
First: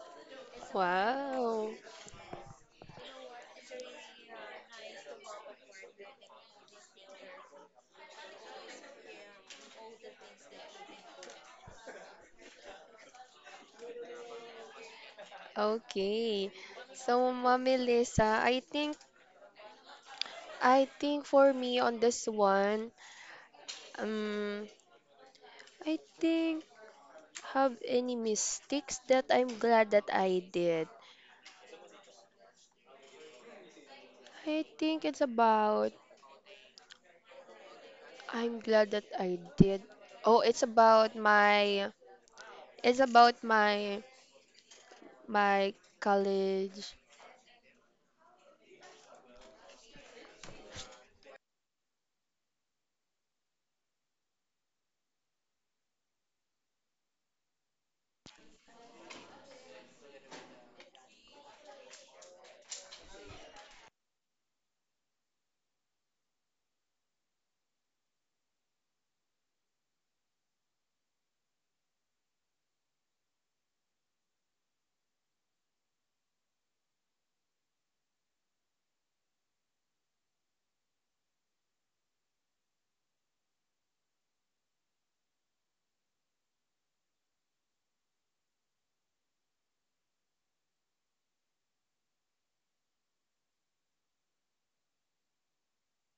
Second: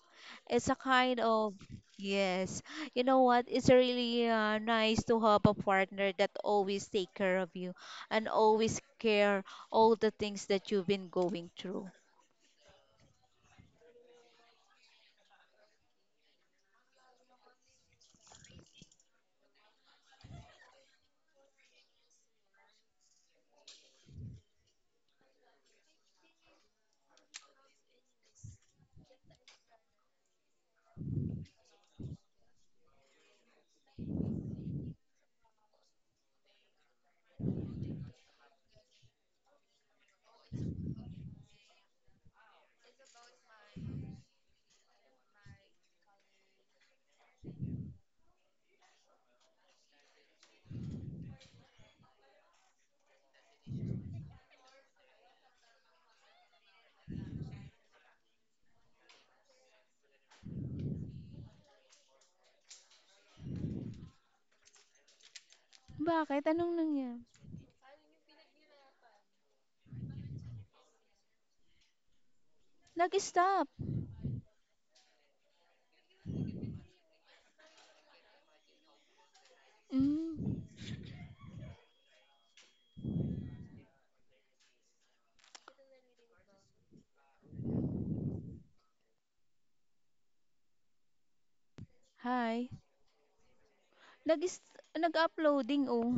A: It's a kind of
B: wow.
A: yes. You know what? It's really nice to have a partner that always take care of you, and always care all the things that you've been going through.
B: Okay. So, Mommy Lisa, I think for me on this one, um, I think have any mistakes that I'm glad that I did. I think it's about I'm glad that I did. Oh, it's about my it's about my my college
A: Bakit? Anong nangyari? Nag-stop. Mm. Hi. Nag-uploading oh.